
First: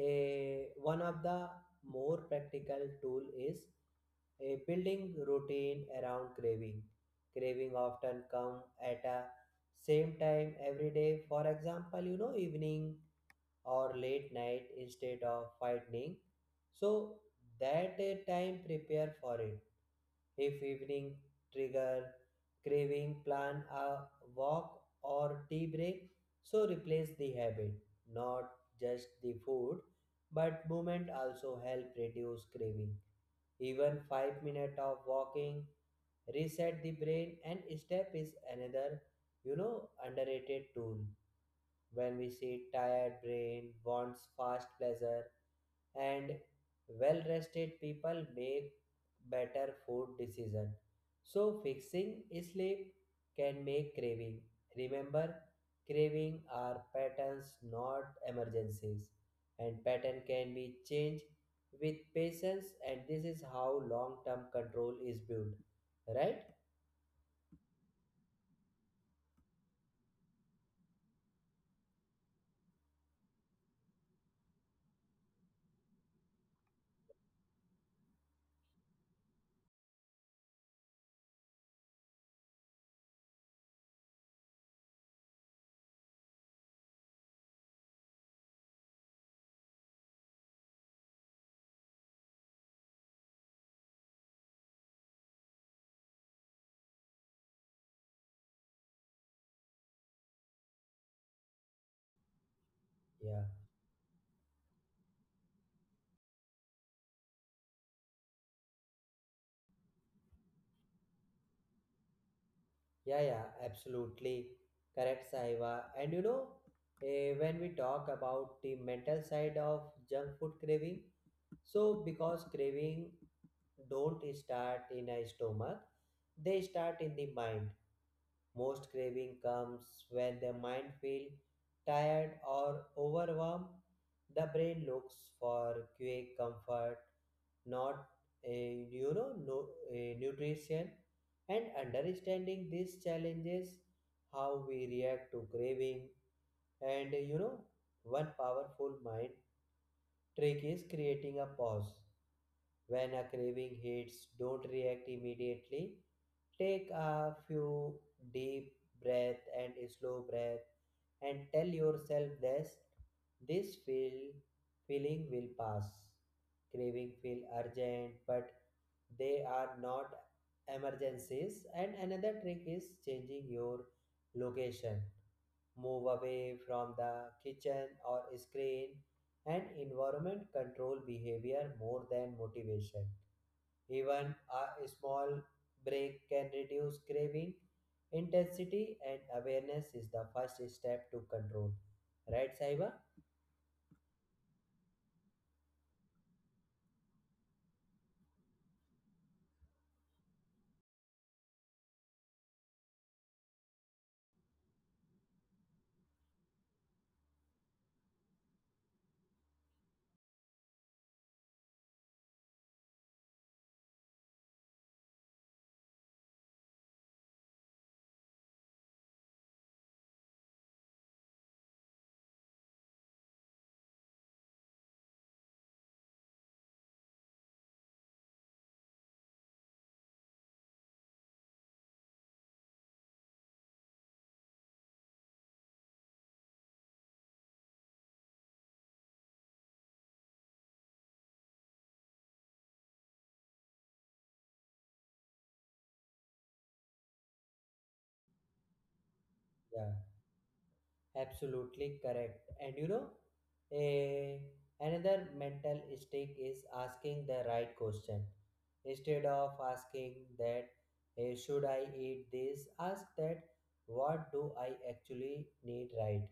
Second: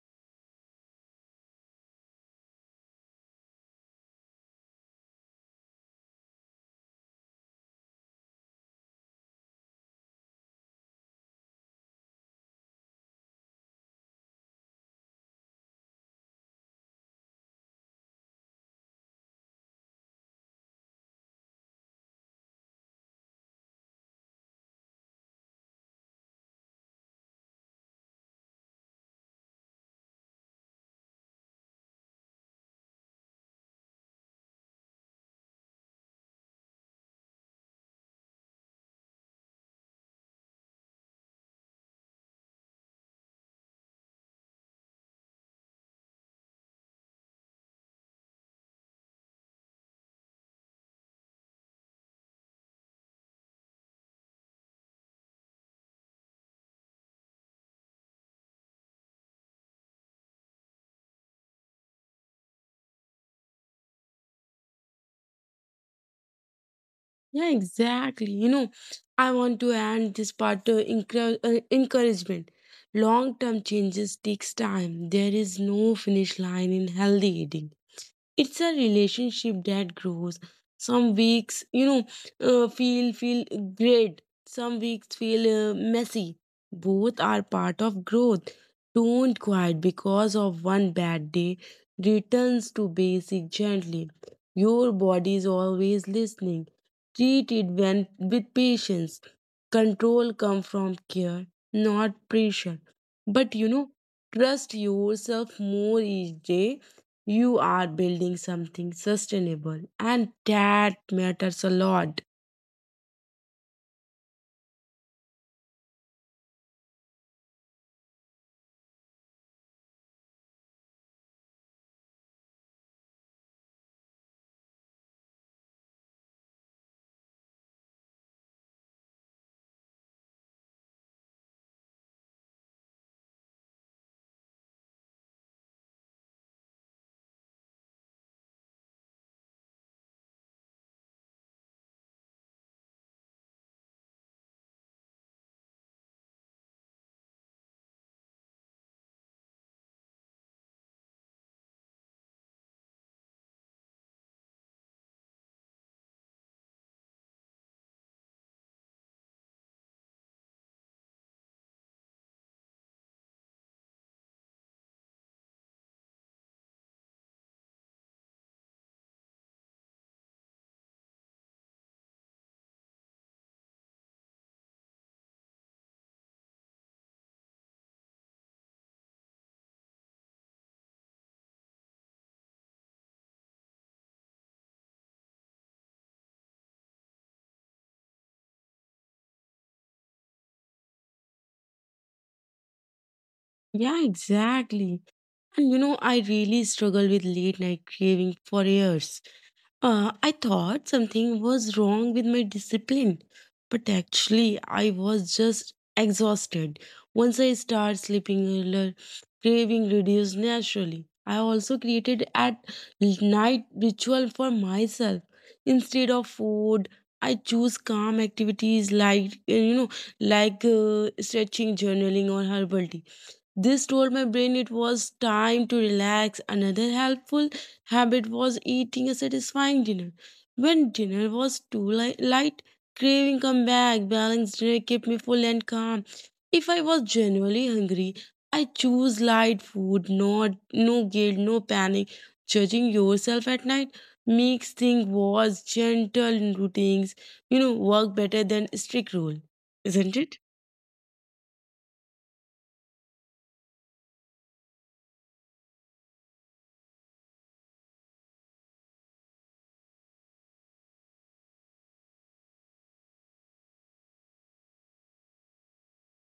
[SPEAKER 1] a one of the more practical tool is a building routine around craving. Craving often come at a same time every day. For example, you know, evening or late night, instead of fighting. So that a time prepare for it. If evening trigger craving, plan a walk or tea break. So replace the habit, not just the food, but movement also help reduce craving. Even five minutes of walking reset the brain, and step is another you know underrated tool. When we see tired brain wants fast pleasure, and well rested people make better food decision, so fixing sleep can make craving remember. Craving are patterns, not emergencies, and pattern can be changed with patience. And this is how long term control is built, right?
[SPEAKER 2] Yeah, exactly. You know, I want to end this part to encourage, uh, encouragement. Long term changes takes time. There is no finish line in healthy eating. It's a relationship that grows. Some weeks you know uh, feel feel great, some weeks feel uh, messy. Both are part of growth. Don't quit because of one bad day. Returns to basic gently. Your body is always listening. Treat it, when, with patience. Control come from care, not pressure.
[SPEAKER 1] Yeah,
[SPEAKER 2] But you know trust yourself more each day. You are building something sustainable, and that matters a lot.
[SPEAKER 1] yeah, yeah, absolutely correct, Saiva. And you know eh, when we talk about the mental side of junk food craving. So because craving don't start in a stomach, they start in the mind. Most craving comes when the mind feel tired or overwhelmed. The brain looks for quick comfort, not a you know no, a nutrition. And understanding these challenges, how we react to craving. And you know one powerful mind trick is creating a pause. When a craving hits, don't react immediately. Take a few deep breath and a slow breath, and tell yourself this this feel feeling will pass. Craving feel urgent, but they are not emergencies. And another trick is changing your location, move away from the kitchen or screen. And environment control behavior more than motivation. Even a small break can reduce craving intensity, and awareness is the first step to control, right, Saiba?
[SPEAKER 2] Yeah, exactly. And you know, I really struggled with late night craving for years. Uh, I thought something was wrong with my discipline, but actually, I was just exhausted. Once I started sleeping earlier, craving reduced naturally. I also created at night ritual for myself. Instead of food, I choose calm activities like uh, you know, like uh, stretching, journaling, or herbal tea. This told my brain it was time to relax. Another helpful habit was eating a satisfying dinner. When dinner was too li- light, craving come back. Balanced dinner kept me full and calm. If I was genuinely hungry, I choose light food, not no guilt, no panic. Judging yourself at night makes things worse. Gentle routines, you know, work better than strict rule,
[SPEAKER 1] Yeah.
[SPEAKER 2] isn't it?
[SPEAKER 1] Absolutely correct. And you know, a, another mental mistake is asking the right question. Instead of asking that, eh, should I eat this, ask that, what do I actually need right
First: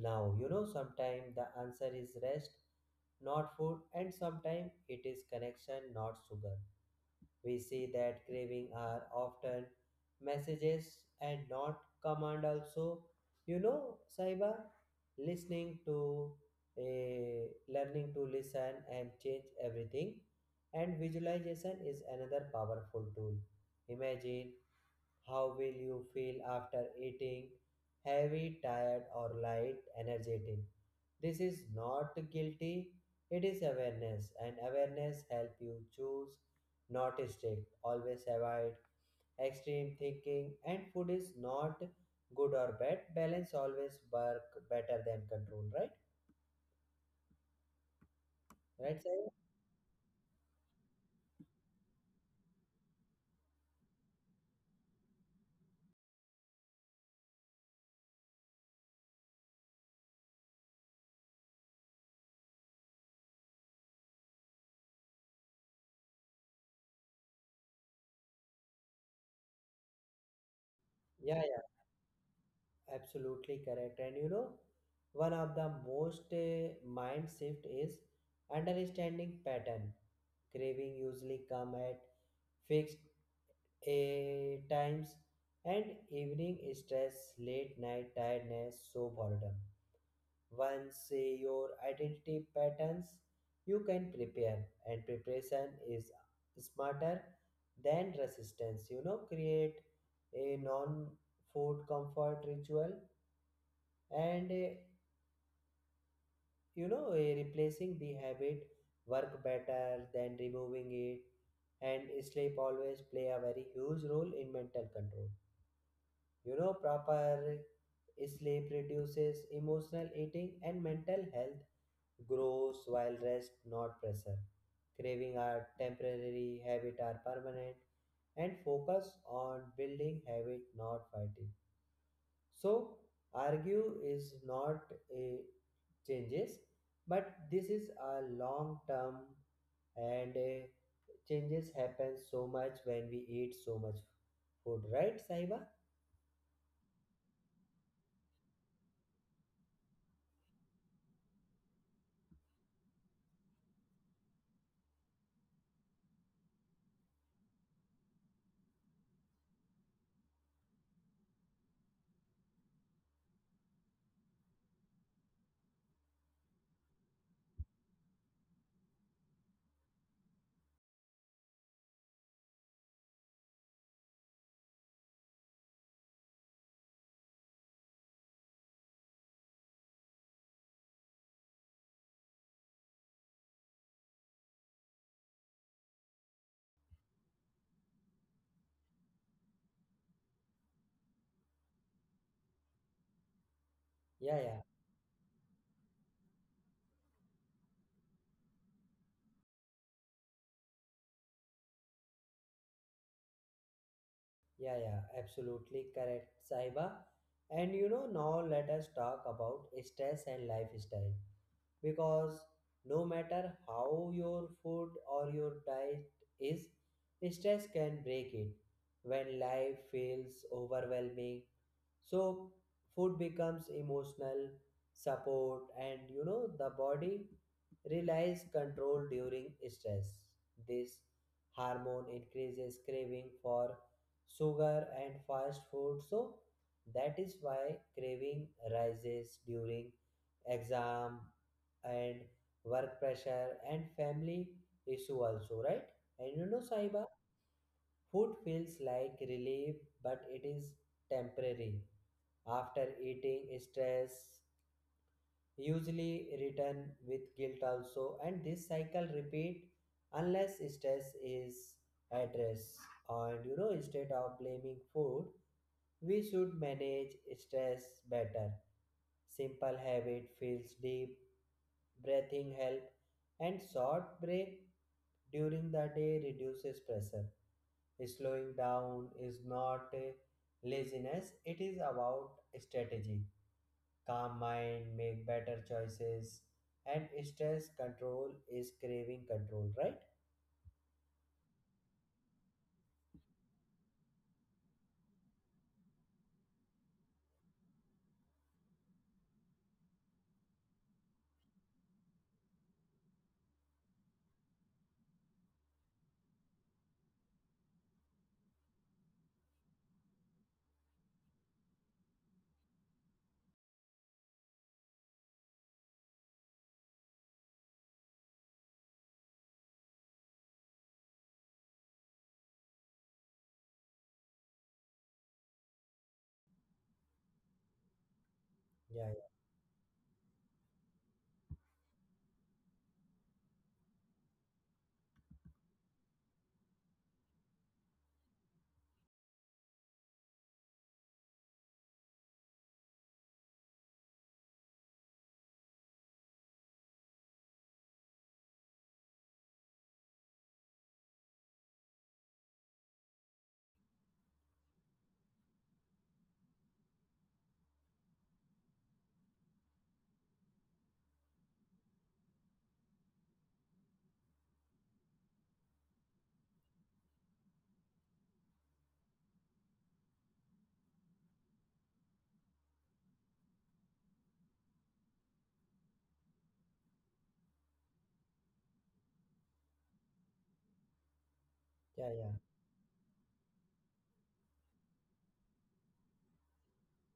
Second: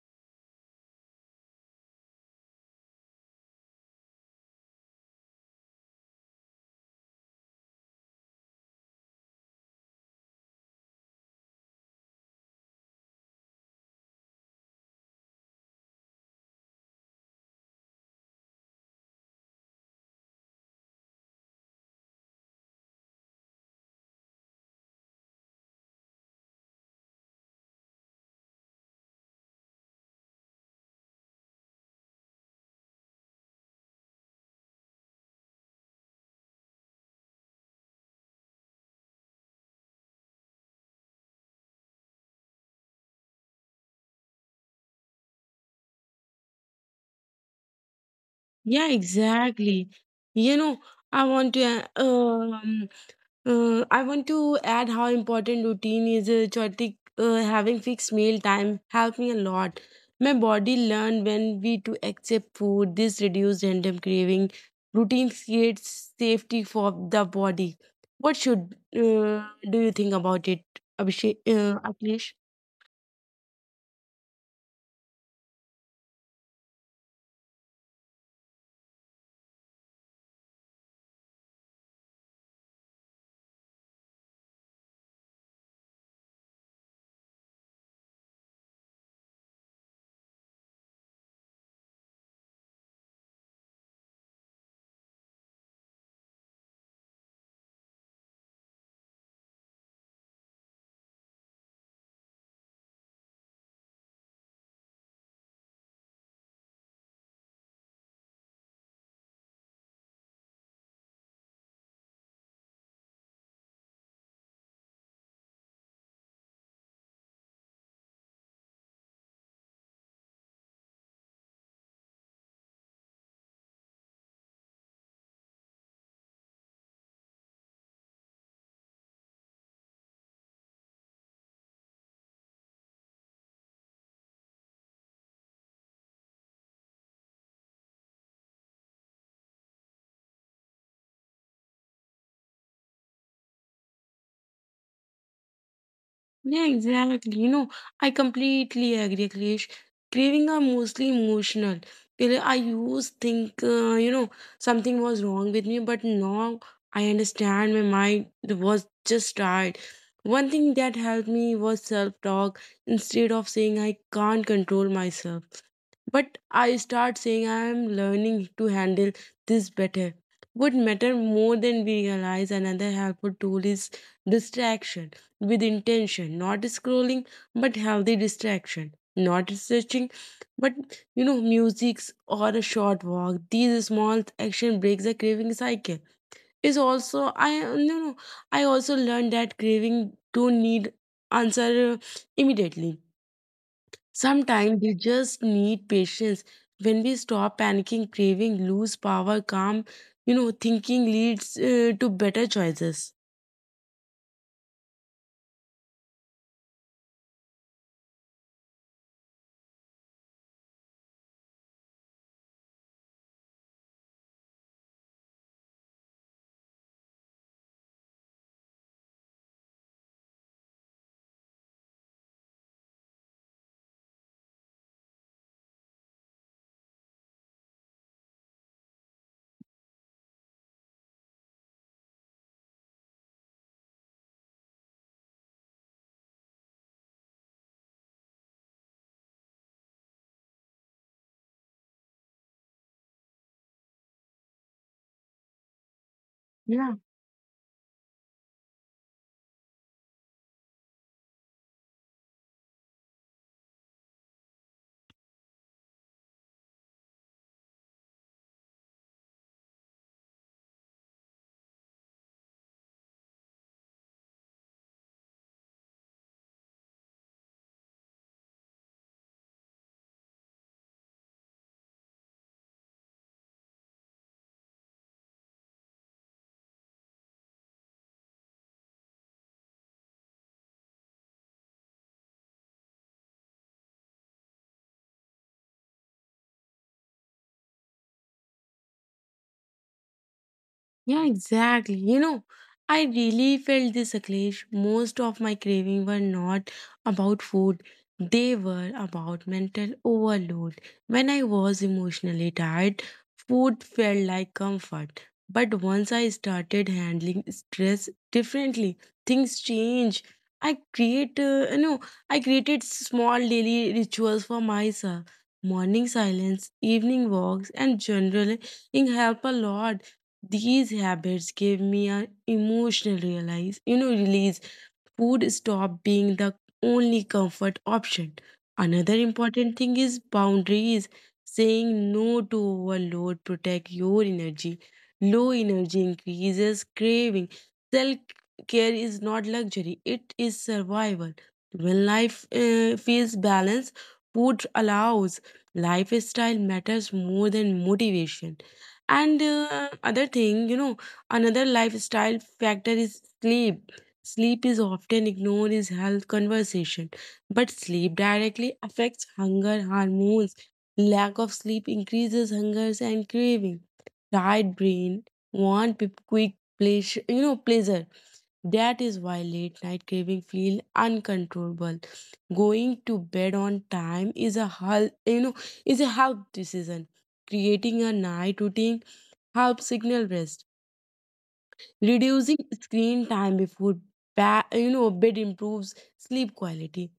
[SPEAKER 1] now? You know, sometimes the answer is rest, not food, and sometimes it is connection, not sugar. We see that craving are often messages and not command also. You know, Saiba, listening to eh, learning to listen and change everything. And visualization is another powerful tool. Imagine how will you feel after eating? Heavy, tired, or light, energetic? This is not guilty, it is awareness, and awareness help you choose, not strict. Always avoid extreme thinking, and food is not good or bad. Balance always work better than control, right?
[SPEAKER 2] Yeah,
[SPEAKER 1] Right, Sai?
[SPEAKER 2] exactly. You know, I want to uh, um uh, I want to add how important routine is. Uh, Jyotik, uh, having fixed meal time helped me a lot. My body learned when we to accept food. This reduced random craving. Routine creates safety for the body. What should uh, do you think about it, Abhishek?
[SPEAKER 1] Yeah, yeah.
[SPEAKER 2] Uh, Akhilesh?
[SPEAKER 1] Absolutely correct. And you know, one of the most uh, mind shift is understanding pattern. Craving usually come at fixed uh, times, and evening stress, late night tiredness, so boredom. Once uh, your identity patterns, you can prepare, and preparation is smarter than resistance. You know, create a non-food comfort ritual. And uh, you know eh, replacing the habit work better than removing it. And sleep always play a very huge role in mental control. You know proper sleep reduces emotional eating, and mental health grows while rest, not pressure. Craving are temporary, habit are permanent. And focus on building habit, not fighting. So argue is not a changes, but this is a long term. And uh, changes happen so much when we eat so much food, right, Sahiba?
[SPEAKER 2] Yeah, exactly. You know, I completely agree, Krish. Craving are mostly emotional. Till I used think, uh, you know, something was wrong with me, but now I understand my mind was just tired. One thing that helped me was self-talk. Instead of saying I can't control myself. But I start saying I am learning to handle this better. What matter more than we realize, another helpful tool is distraction with intention, not scrolling but healthy distraction, not searching, but you know, musics or a short walk. These small action breaks the craving cycle. Is also I you know I also learned that craving don't need answer uh, immediately.
[SPEAKER 1] Yeah, yeah,
[SPEAKER 2] Sometimes we just need patience. When we stop panicking, craving, lose power, calm, you know, thinking leads uh, to better choices.
[SPEAKER 1] yeah, yeah, absolutely correct, Sahiba. And you know now let us talk about stress and lifestyle because no matter how your food or your diet is, stress can break it when life feels overwhelming. So, food becomes emotional support, and you know, the body relies control during stress. This hormone increases craving for sugar and fast food, so that is why craving rises during exam and work pressure and family issue also, right? And you know, Saiba, food feels like relief, but it is temporary. After eating, stress usually return with guilt also, and this cycle repeat unless stress is addressed. And you know, instead of blaming food, we should manage stress better. Simple habit feels deep, breathing help, and short break during the day reduces pressure. Slowing down is not uh, laziness, it is about strategy. Calm mind, make better choices, and stress control is craving control, right?
[SPEAKER 2] Yeah, exactly. You know, I really felt this, Akhilesh. Most of my craving were not about food. They were about mental overload. When I was emotionally tired, food felt like comfort. But once I started handling stress differently, things change. I create, uh, you know, I created small daily rituals for myself. Morning silence, evening walks, and journaling help a lot. These habits gave me an emotional realize, you know, release. Food stop being the only comfort option. Another
[SPEAKER 1] Yeah,
[SPEAKER 2] important thing is boundaries. Saying no to overload protect your energy. Low energy increases craving. Self care is not luxury; it is survival. When life uh, feels balanced, food allows. Lifestyle matters more than motivation. And uh, other thing, you know, another lifestyle factor is sleep. Sleep is often ignored in health conversation, but sleep directly affects hunger hormones. Lack of sleep increases hunger and craving. Tired brain want pe- quick pleasure, you know, pleasure. That is why late night craving feel uncontrollable. Going to bed on time is a health, you know, is a health decision. Creating a night routine helps signal rest.
[SPEAKER 1] yeah, yeah. yeah.
[SPEAKER 2] Reducing screen time before ba- you know bed improves sleep quality,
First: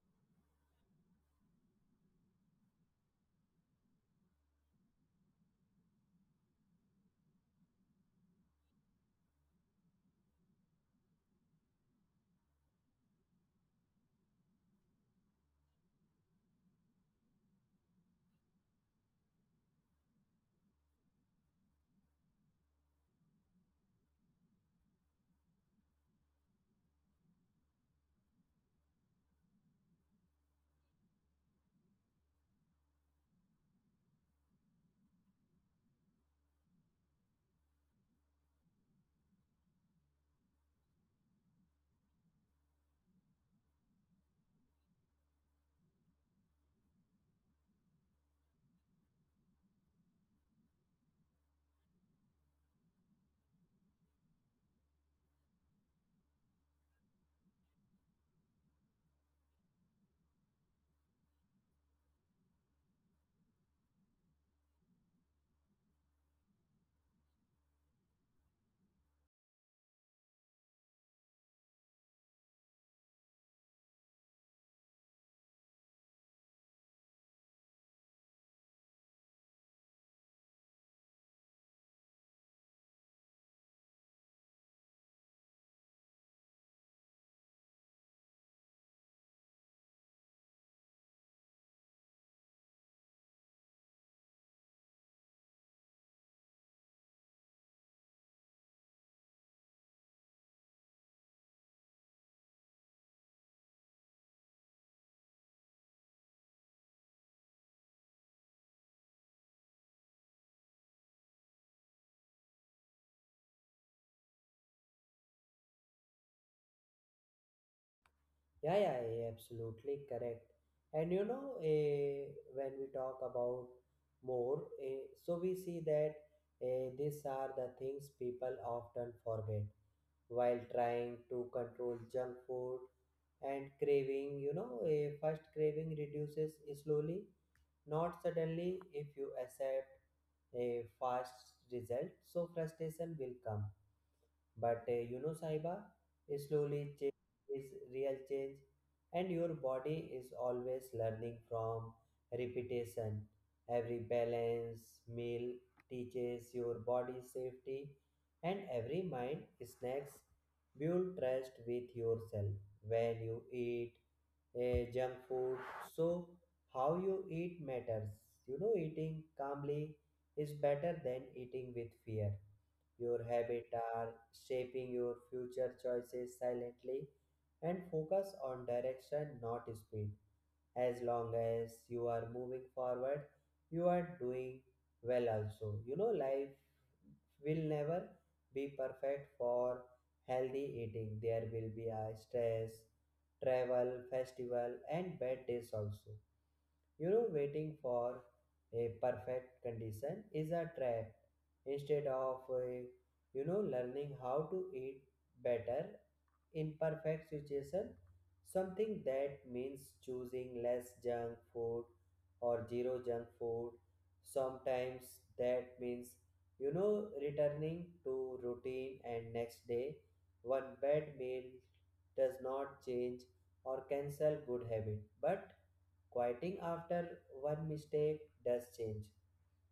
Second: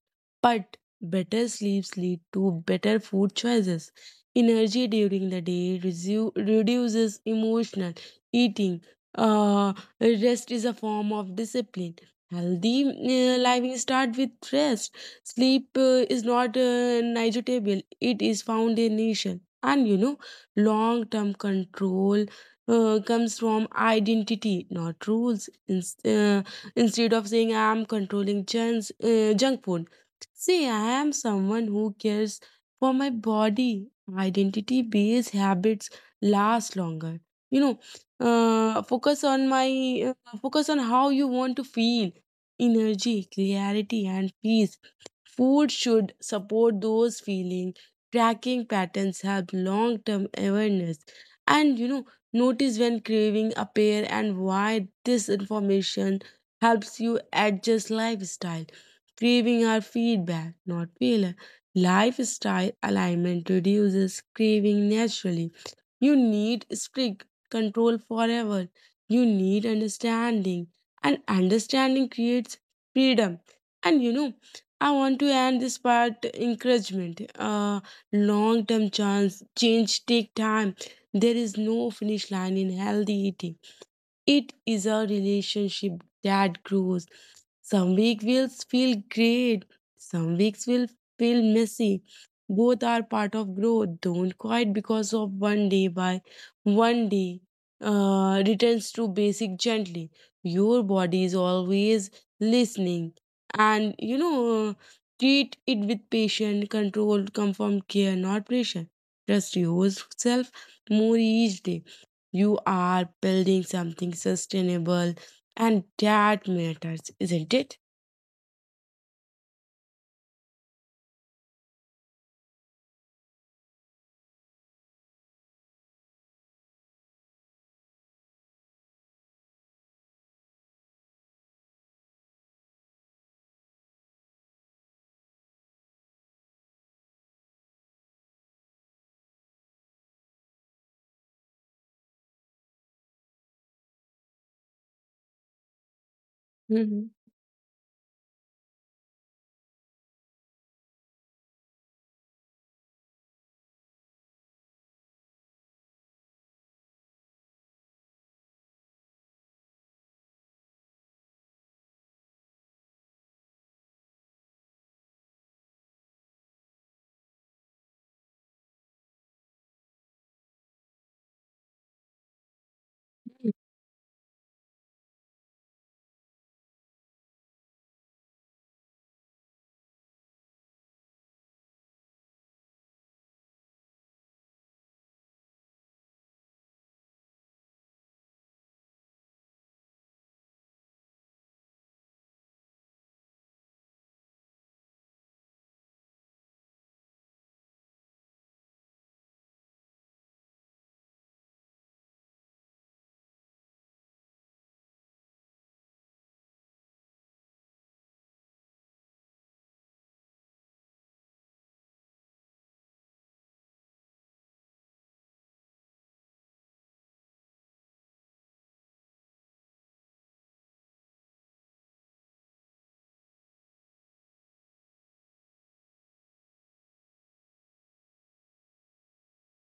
[SPEAKER 2] but better sleeps lead to better food choices. Energy during the day resu- reduces emotional eating. Uh, rest is a form of discipline. Healthy uh, living start with rest. Sleep uh, is not uh, negotiable; it is foundation. And you know, long-term control uh, comes from identity, not rules. Ins uh, instead of saying I am controlling junk, uh, junk food, say I am someone who cares for my body. Identity based habits last longer. You know, uh, focus on my uh, focus on how you want to feel energy clarity and peace. Food should support those feelings. Tracking patterns help long term awareness. And you know, notice when craving appear and why this information helps you adjust lifestyle. Craving are feedback, not failure. Lifestyle alignment reduces craving naturally. You need strict control forever. You need understanding. And understanding creates freedom. And you know, I want to end this part encouragement. Uh, long term chance change take time. There is no finish line in healthy eating. It is a relationship that grows. Some weeks will feel great, some weeks will feel messy. Both are part of growth. Don't quit because of one day by one day, uh, returns to basic gently. Your body is always listening. And you know, treat it with patience, control, confirmed care, not pressure. Trust yourself more each day. You are building something sustainable, and that matters, isn't it?
[SPEAKER 1] Yeah, yeah, yeah, absolutely correct. And you know, eh, when we talk about more, eh, so we see that eh, these are the things people often forget while trying to control junk food and craving. You know, a first craving reduces slowly, not suddenly, if you accept a fast result. So frustration will come, but uh, you know, Saiba, slowly
[SPEAKER 2] Hmm.
[SPEAKER 1] change is real change, and your body is always learning from repetition. Every balance meal teaches your body safety, and every mind snacks build trust with yourself. When you eat, eh, junk food. So how you eat matters. You know, eating calmly is better than eating with fear. Your habits are shaping your future choices silently, and focus on direction, not speed. As long as you are moving forward, you are doing well also. You know, life will never be perfect for healthy eating. There will be a stress, travel, festival, and bad days also. You know, waiting for a perfect condition is a trap. Instead of, uh, you know, learning how to eat better imperfect situation, something that means choosing less junk food or zero junk food, sometimes that means, you know, returning to routine and next day, one bad meal does not change or cancel good habit, but quieting after one mistake does change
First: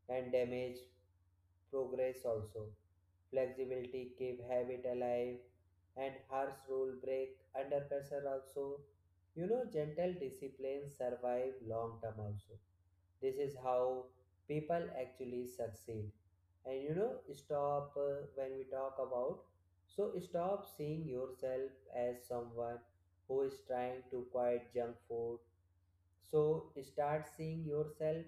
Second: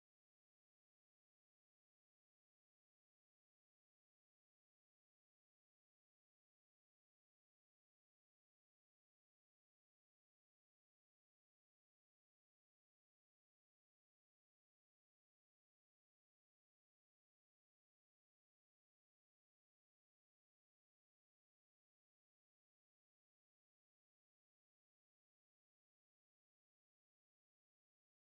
[SPEAKER 1] and damage progress also. Flexibility keep habit alive, and harsh rule break under pressure also. You know, gentle disciplines survive long term also. This is how people actually succeed. And you know, stop uh, when we talk about. So stop seeing yourself as someone who is trying to quit junk food. So start seeing yourself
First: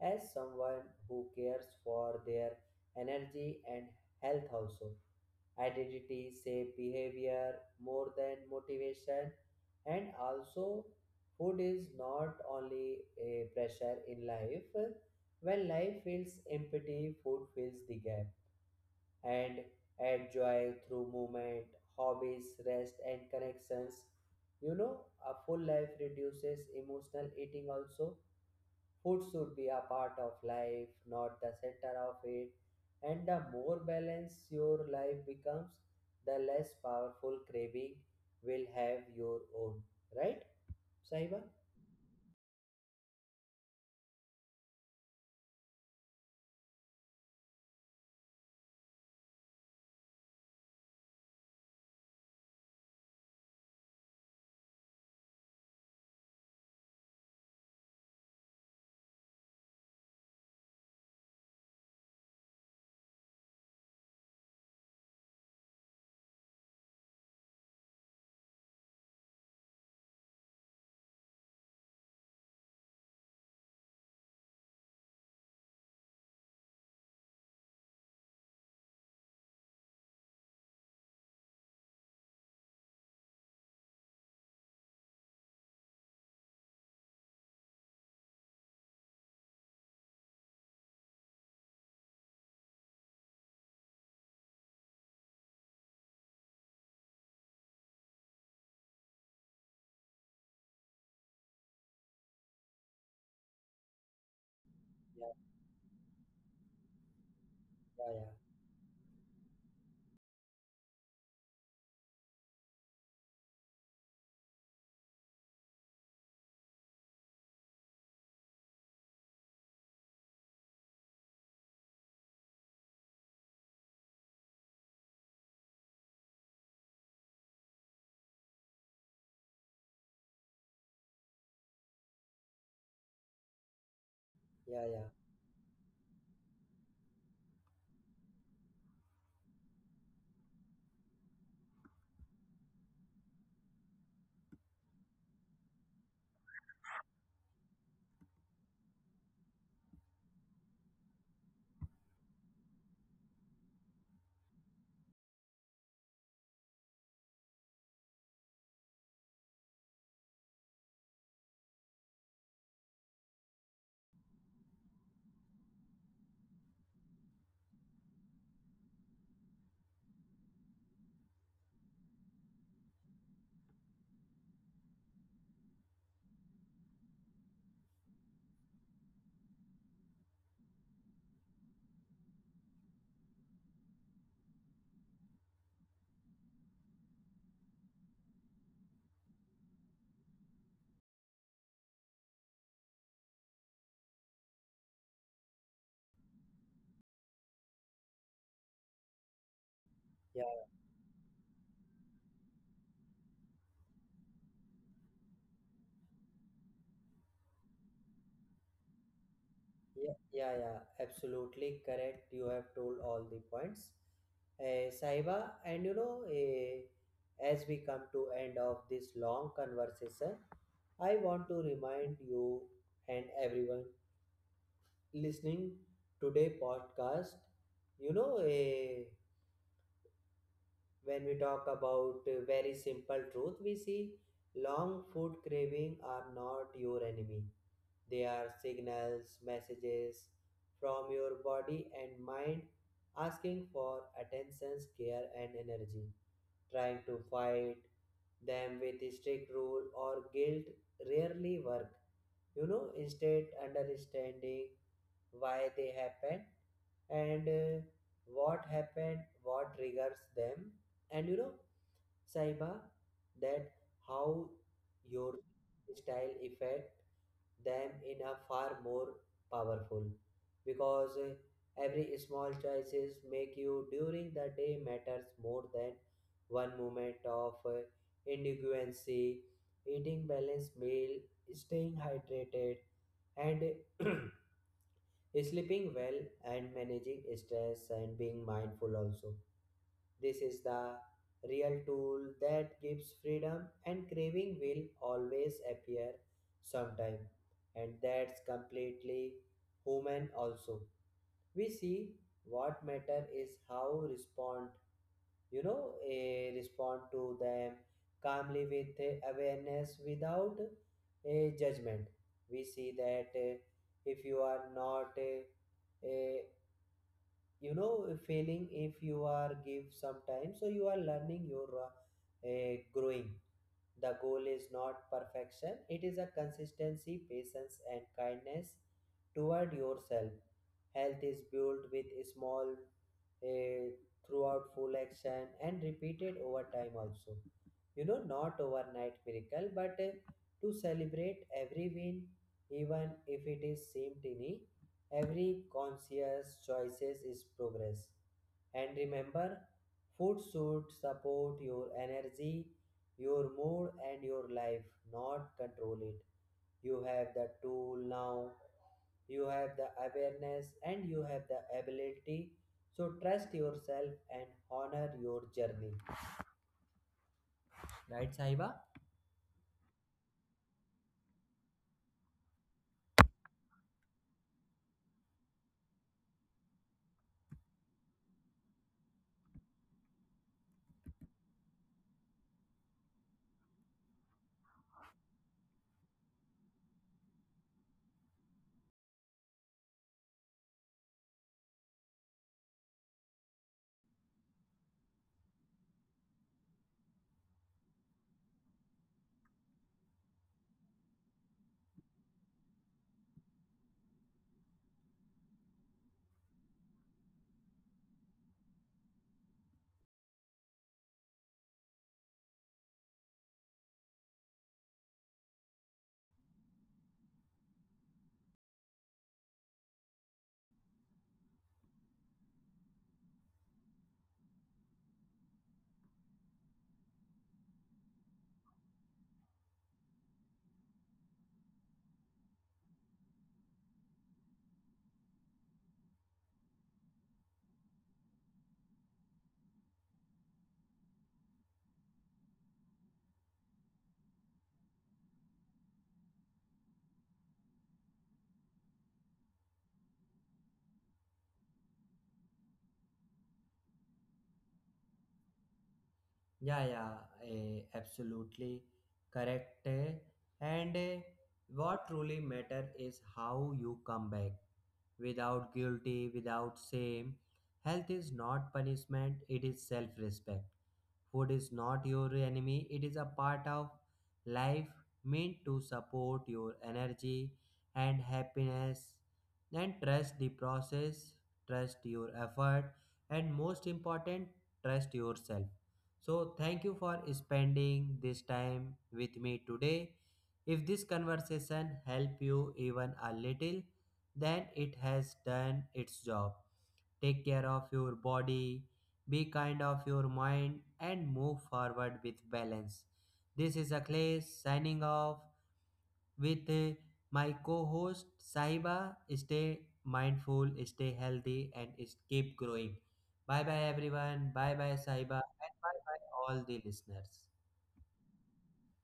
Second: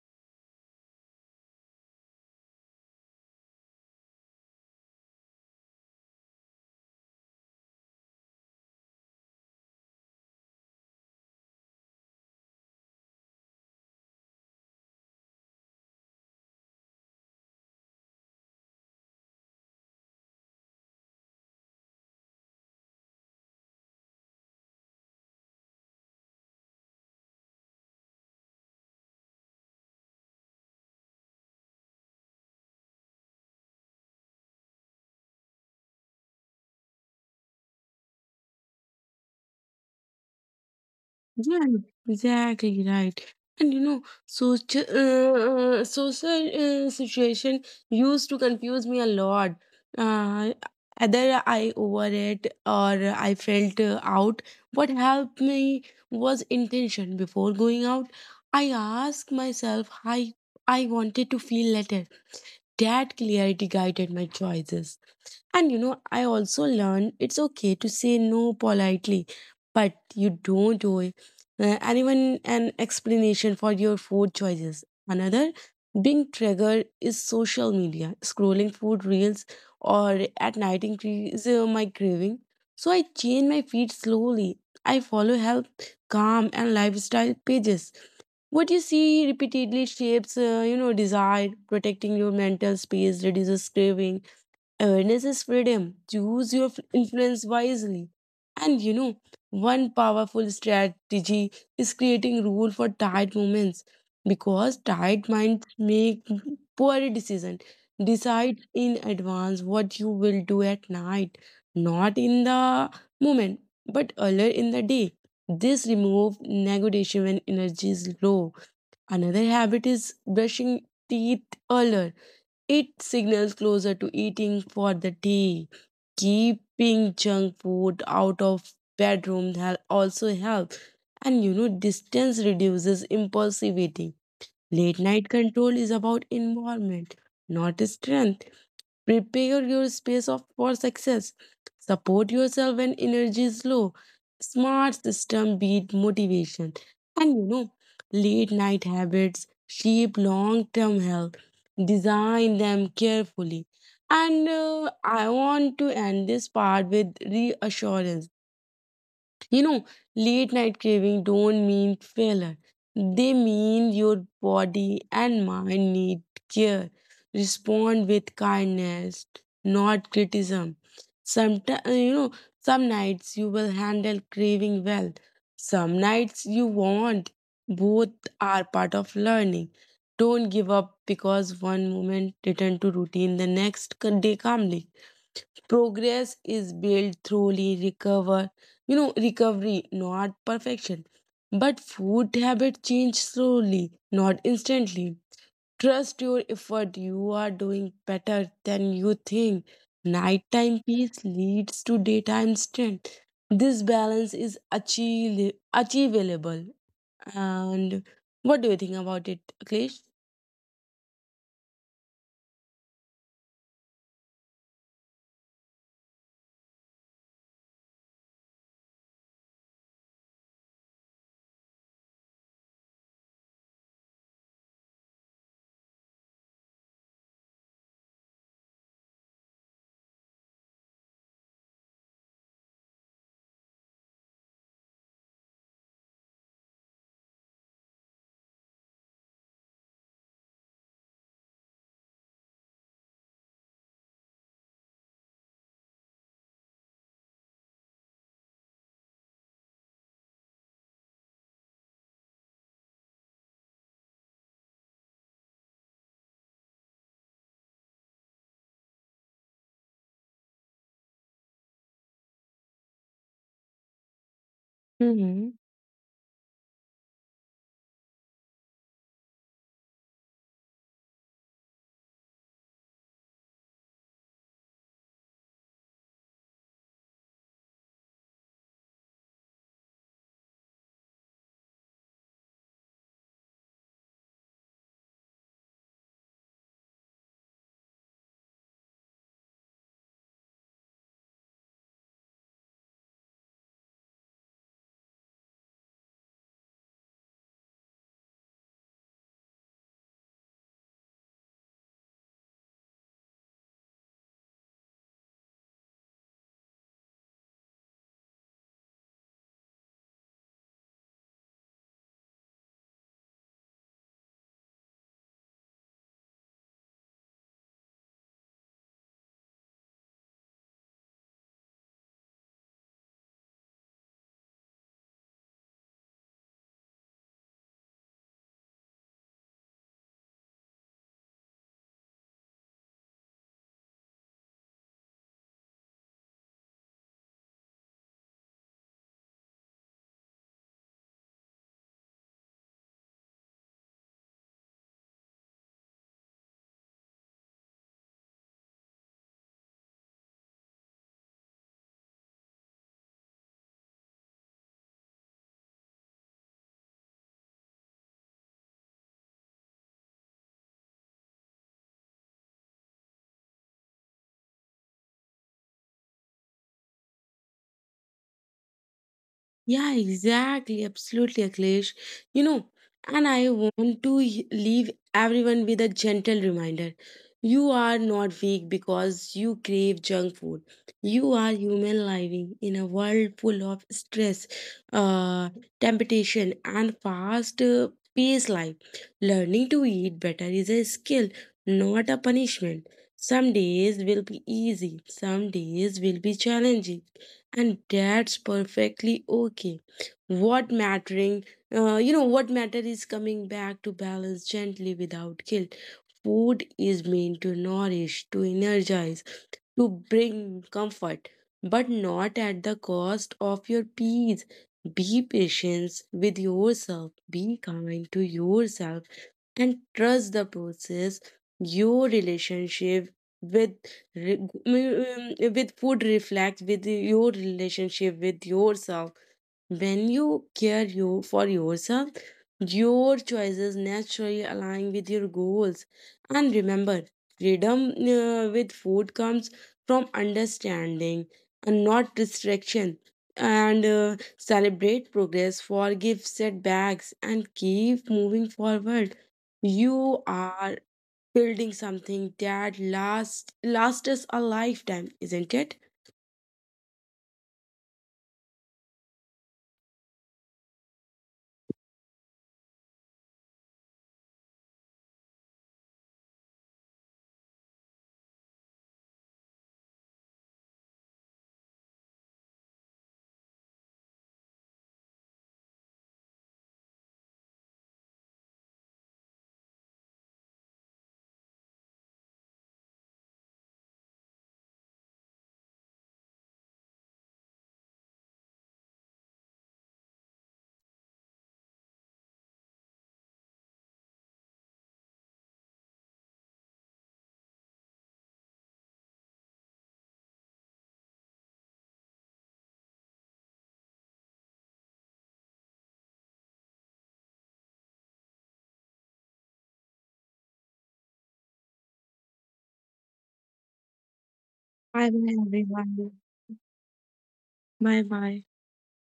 [SPEAKER 1] as someone who cares for their energy and health also. Identity shape behavior more than motivation. And also, food is not only a pressure in life. When life feels empty, food fills the gap. And add joy through movement, hobbies, rest, and connections. You know, a full life reduces emotional eating also. Food should be a part of life, not the center of it. And the more balanced your life becomes, the less powerful craving will have your own. Right, Saiba?
[SPEAKER 2] Yeah, exactly right. And you know, social uh, social uh, situation used to confuse me a lot. Uh, either I overate, or I felt uh, out. What helped me was intention. Before going out, I asked myself, "I I wanted to feel better." That clarity guided my choices. And you know, I also learned it's okay to say no politely, but you don't owe uh, anyone an explanation for your food choices. Another being triggered is social media. Scrolling food reels or at night increase uh, my craving. So I change my feed slowly. I follow health, calm, and lifestyle pages. What you see repeatedly shapes, uh, you know, desire. Protecting your mental space reduces craving. Awareness is freedom. Choose your f- influence wisely. And you know, one powerful strategy is creating rule for tired moments because
[SPEAKER 1] Yeah,
[SPEAKER 2] tired minds make poor decision.
[SPEAKER 1] yeah, yeah,
[SPEAKER 2] Decide in advance what you will do at night, not in the moment, but earlier in the day. This remove negotiation when energy is low. Another habit is brushing teeth earlier. It signals closer to eating for the day. Keeping junk food out of bedroom hel- also helps. And you know, distance reduces impulsivity.
[SPEAKER 1] yeah,
[SPEAKER 2] Late
[SPEAKER 1] yeah,
[SPEAKER 2] night control is about environment, not strength. Prepare your space of, for success. Support yourself when energy is low. Smart system beat motivation. And you know, late night habits shape long term health. Design them carefully. And uh, I want to end this part with reassurance. you know, Late night craving don't mean failure. They mean your body and mind need care. Respond with kindness, not criticism. Sometimes, you know, some nights you will handle craving well. Some nights you won't. Both are part of learning. Don't give up because one moment, return to routine the next day calmly. Progress is built through recover, you know, recovery, not perfection. But food habit change slowly, not instantly. Trust your effort. You are doing better than you think.
[SPEAKER 1] yeah,
[SPEAKER 2] Nighttime peace leads to daytime strength. This balance is achieve- achievable. And what do you think about it, Aklesh?
[SPEAKER 1] yeah, yeah. yeah. Absolutely correct. You have told all the points, uh, Saiba. And you know, eh, as we come to end of this long conversation, I want to remind you and everyone listening today podcast, you know, a when we talk about uh, very simple truth, we see long food craving are not your enemy. They are signals, messages from your body and mind asking for attention, care, and energy. Trying to fight them with strict rule or guilt rarely work. You know, instead understanding why they happen and uh, what happened, what triggers them, and you know, Saiba, that how your style affect them in a far more powerful, because uh, every small choices make you during the day matters more than one moment of uh, indigency. Eating balanced meal, staying hydrated, and sleeping well, and managing stress, and being mindful also, this is the real tool that gives freedom. And craving will always appear sometime, and that's completely human also. We see what matter is how respond, you know, eh, respond to them calmly with eh, awareness, without a judgment. We see that, eh, if you are not eh, eh, you know, failing if you are give some time, so you are learning, you are eh, growing. The goal is not perfection, it is a consistency, patience, and kindness toward yourself. Health is built with small eh, throughout full action and repeated over time also. You know, not overnight miracle, but eh, to celebrate every win, even if it is seem tiny. Every conscious choices is progress. And remember, food should support your energy, your mood, and your life, not control it. You have the tool now, you have the awareness, and you have the ability. So trust yourself and honor your journey, right, Saiba?
[SPEAKER 2] Yeah, exactly. Absolutely, Akhilesh. You know, and I want to y- leave everyone with a gentle reminder. You are not weak because you crave junk food. You are human living in a world full of stress, uh, temptation, and fast uh, paced life. Learning to eat better is a skill, not a punishment. Some days will be easy, some days will be challenging, and that's perfectly okay. What mattering uh, you know what matter is coming back to balance gently without guilt. Food is meant to nourish, to energize, to bring comfort, but not at the cost of your peace. Be patient with yourself, be kind to yourself, and trust the process. Your relationship with re- mm, mm, with food reflects with your relationship with yourself. When you care you for yourself, your choices naturally align with your goals. And remember, freedom uh, with food comes from understanding and not restriction. And uh, celebrate progress, forgive setbacks, and keep moving forward. You are building something that lasts lasts us a lifetime, isn't it?
[SPEAKER 1] Yeah, yeah, eh, absolutely correct. eh. And eh, what truly matter is how you come back, without guilty, without shame. Health is not punishment, it is self respect. Food is not your enemy, it is a part of life, meant to support your energy and happiness. And trust the process, trust your effort, and most important, trust yourself. So, thank you for spending this time with me today. If this conversation helped you even a little, then it has done its job. Take care of your body, be kind of your mind, and move forward with balance. This is Akhilesh signing off with uh, my co host Sahiba. Stay mindful, stay healthy, and is- keep growing. Bye bye, everyone. Bye bye,
[SPEAKER 2] Bye bye,
[SPEAKER 1] Sahiba. And
[SPEAKER 2] everyone.
[SPEAKER 1] bye bye, all the listeners.
[SPEAKER 2] Bye bye.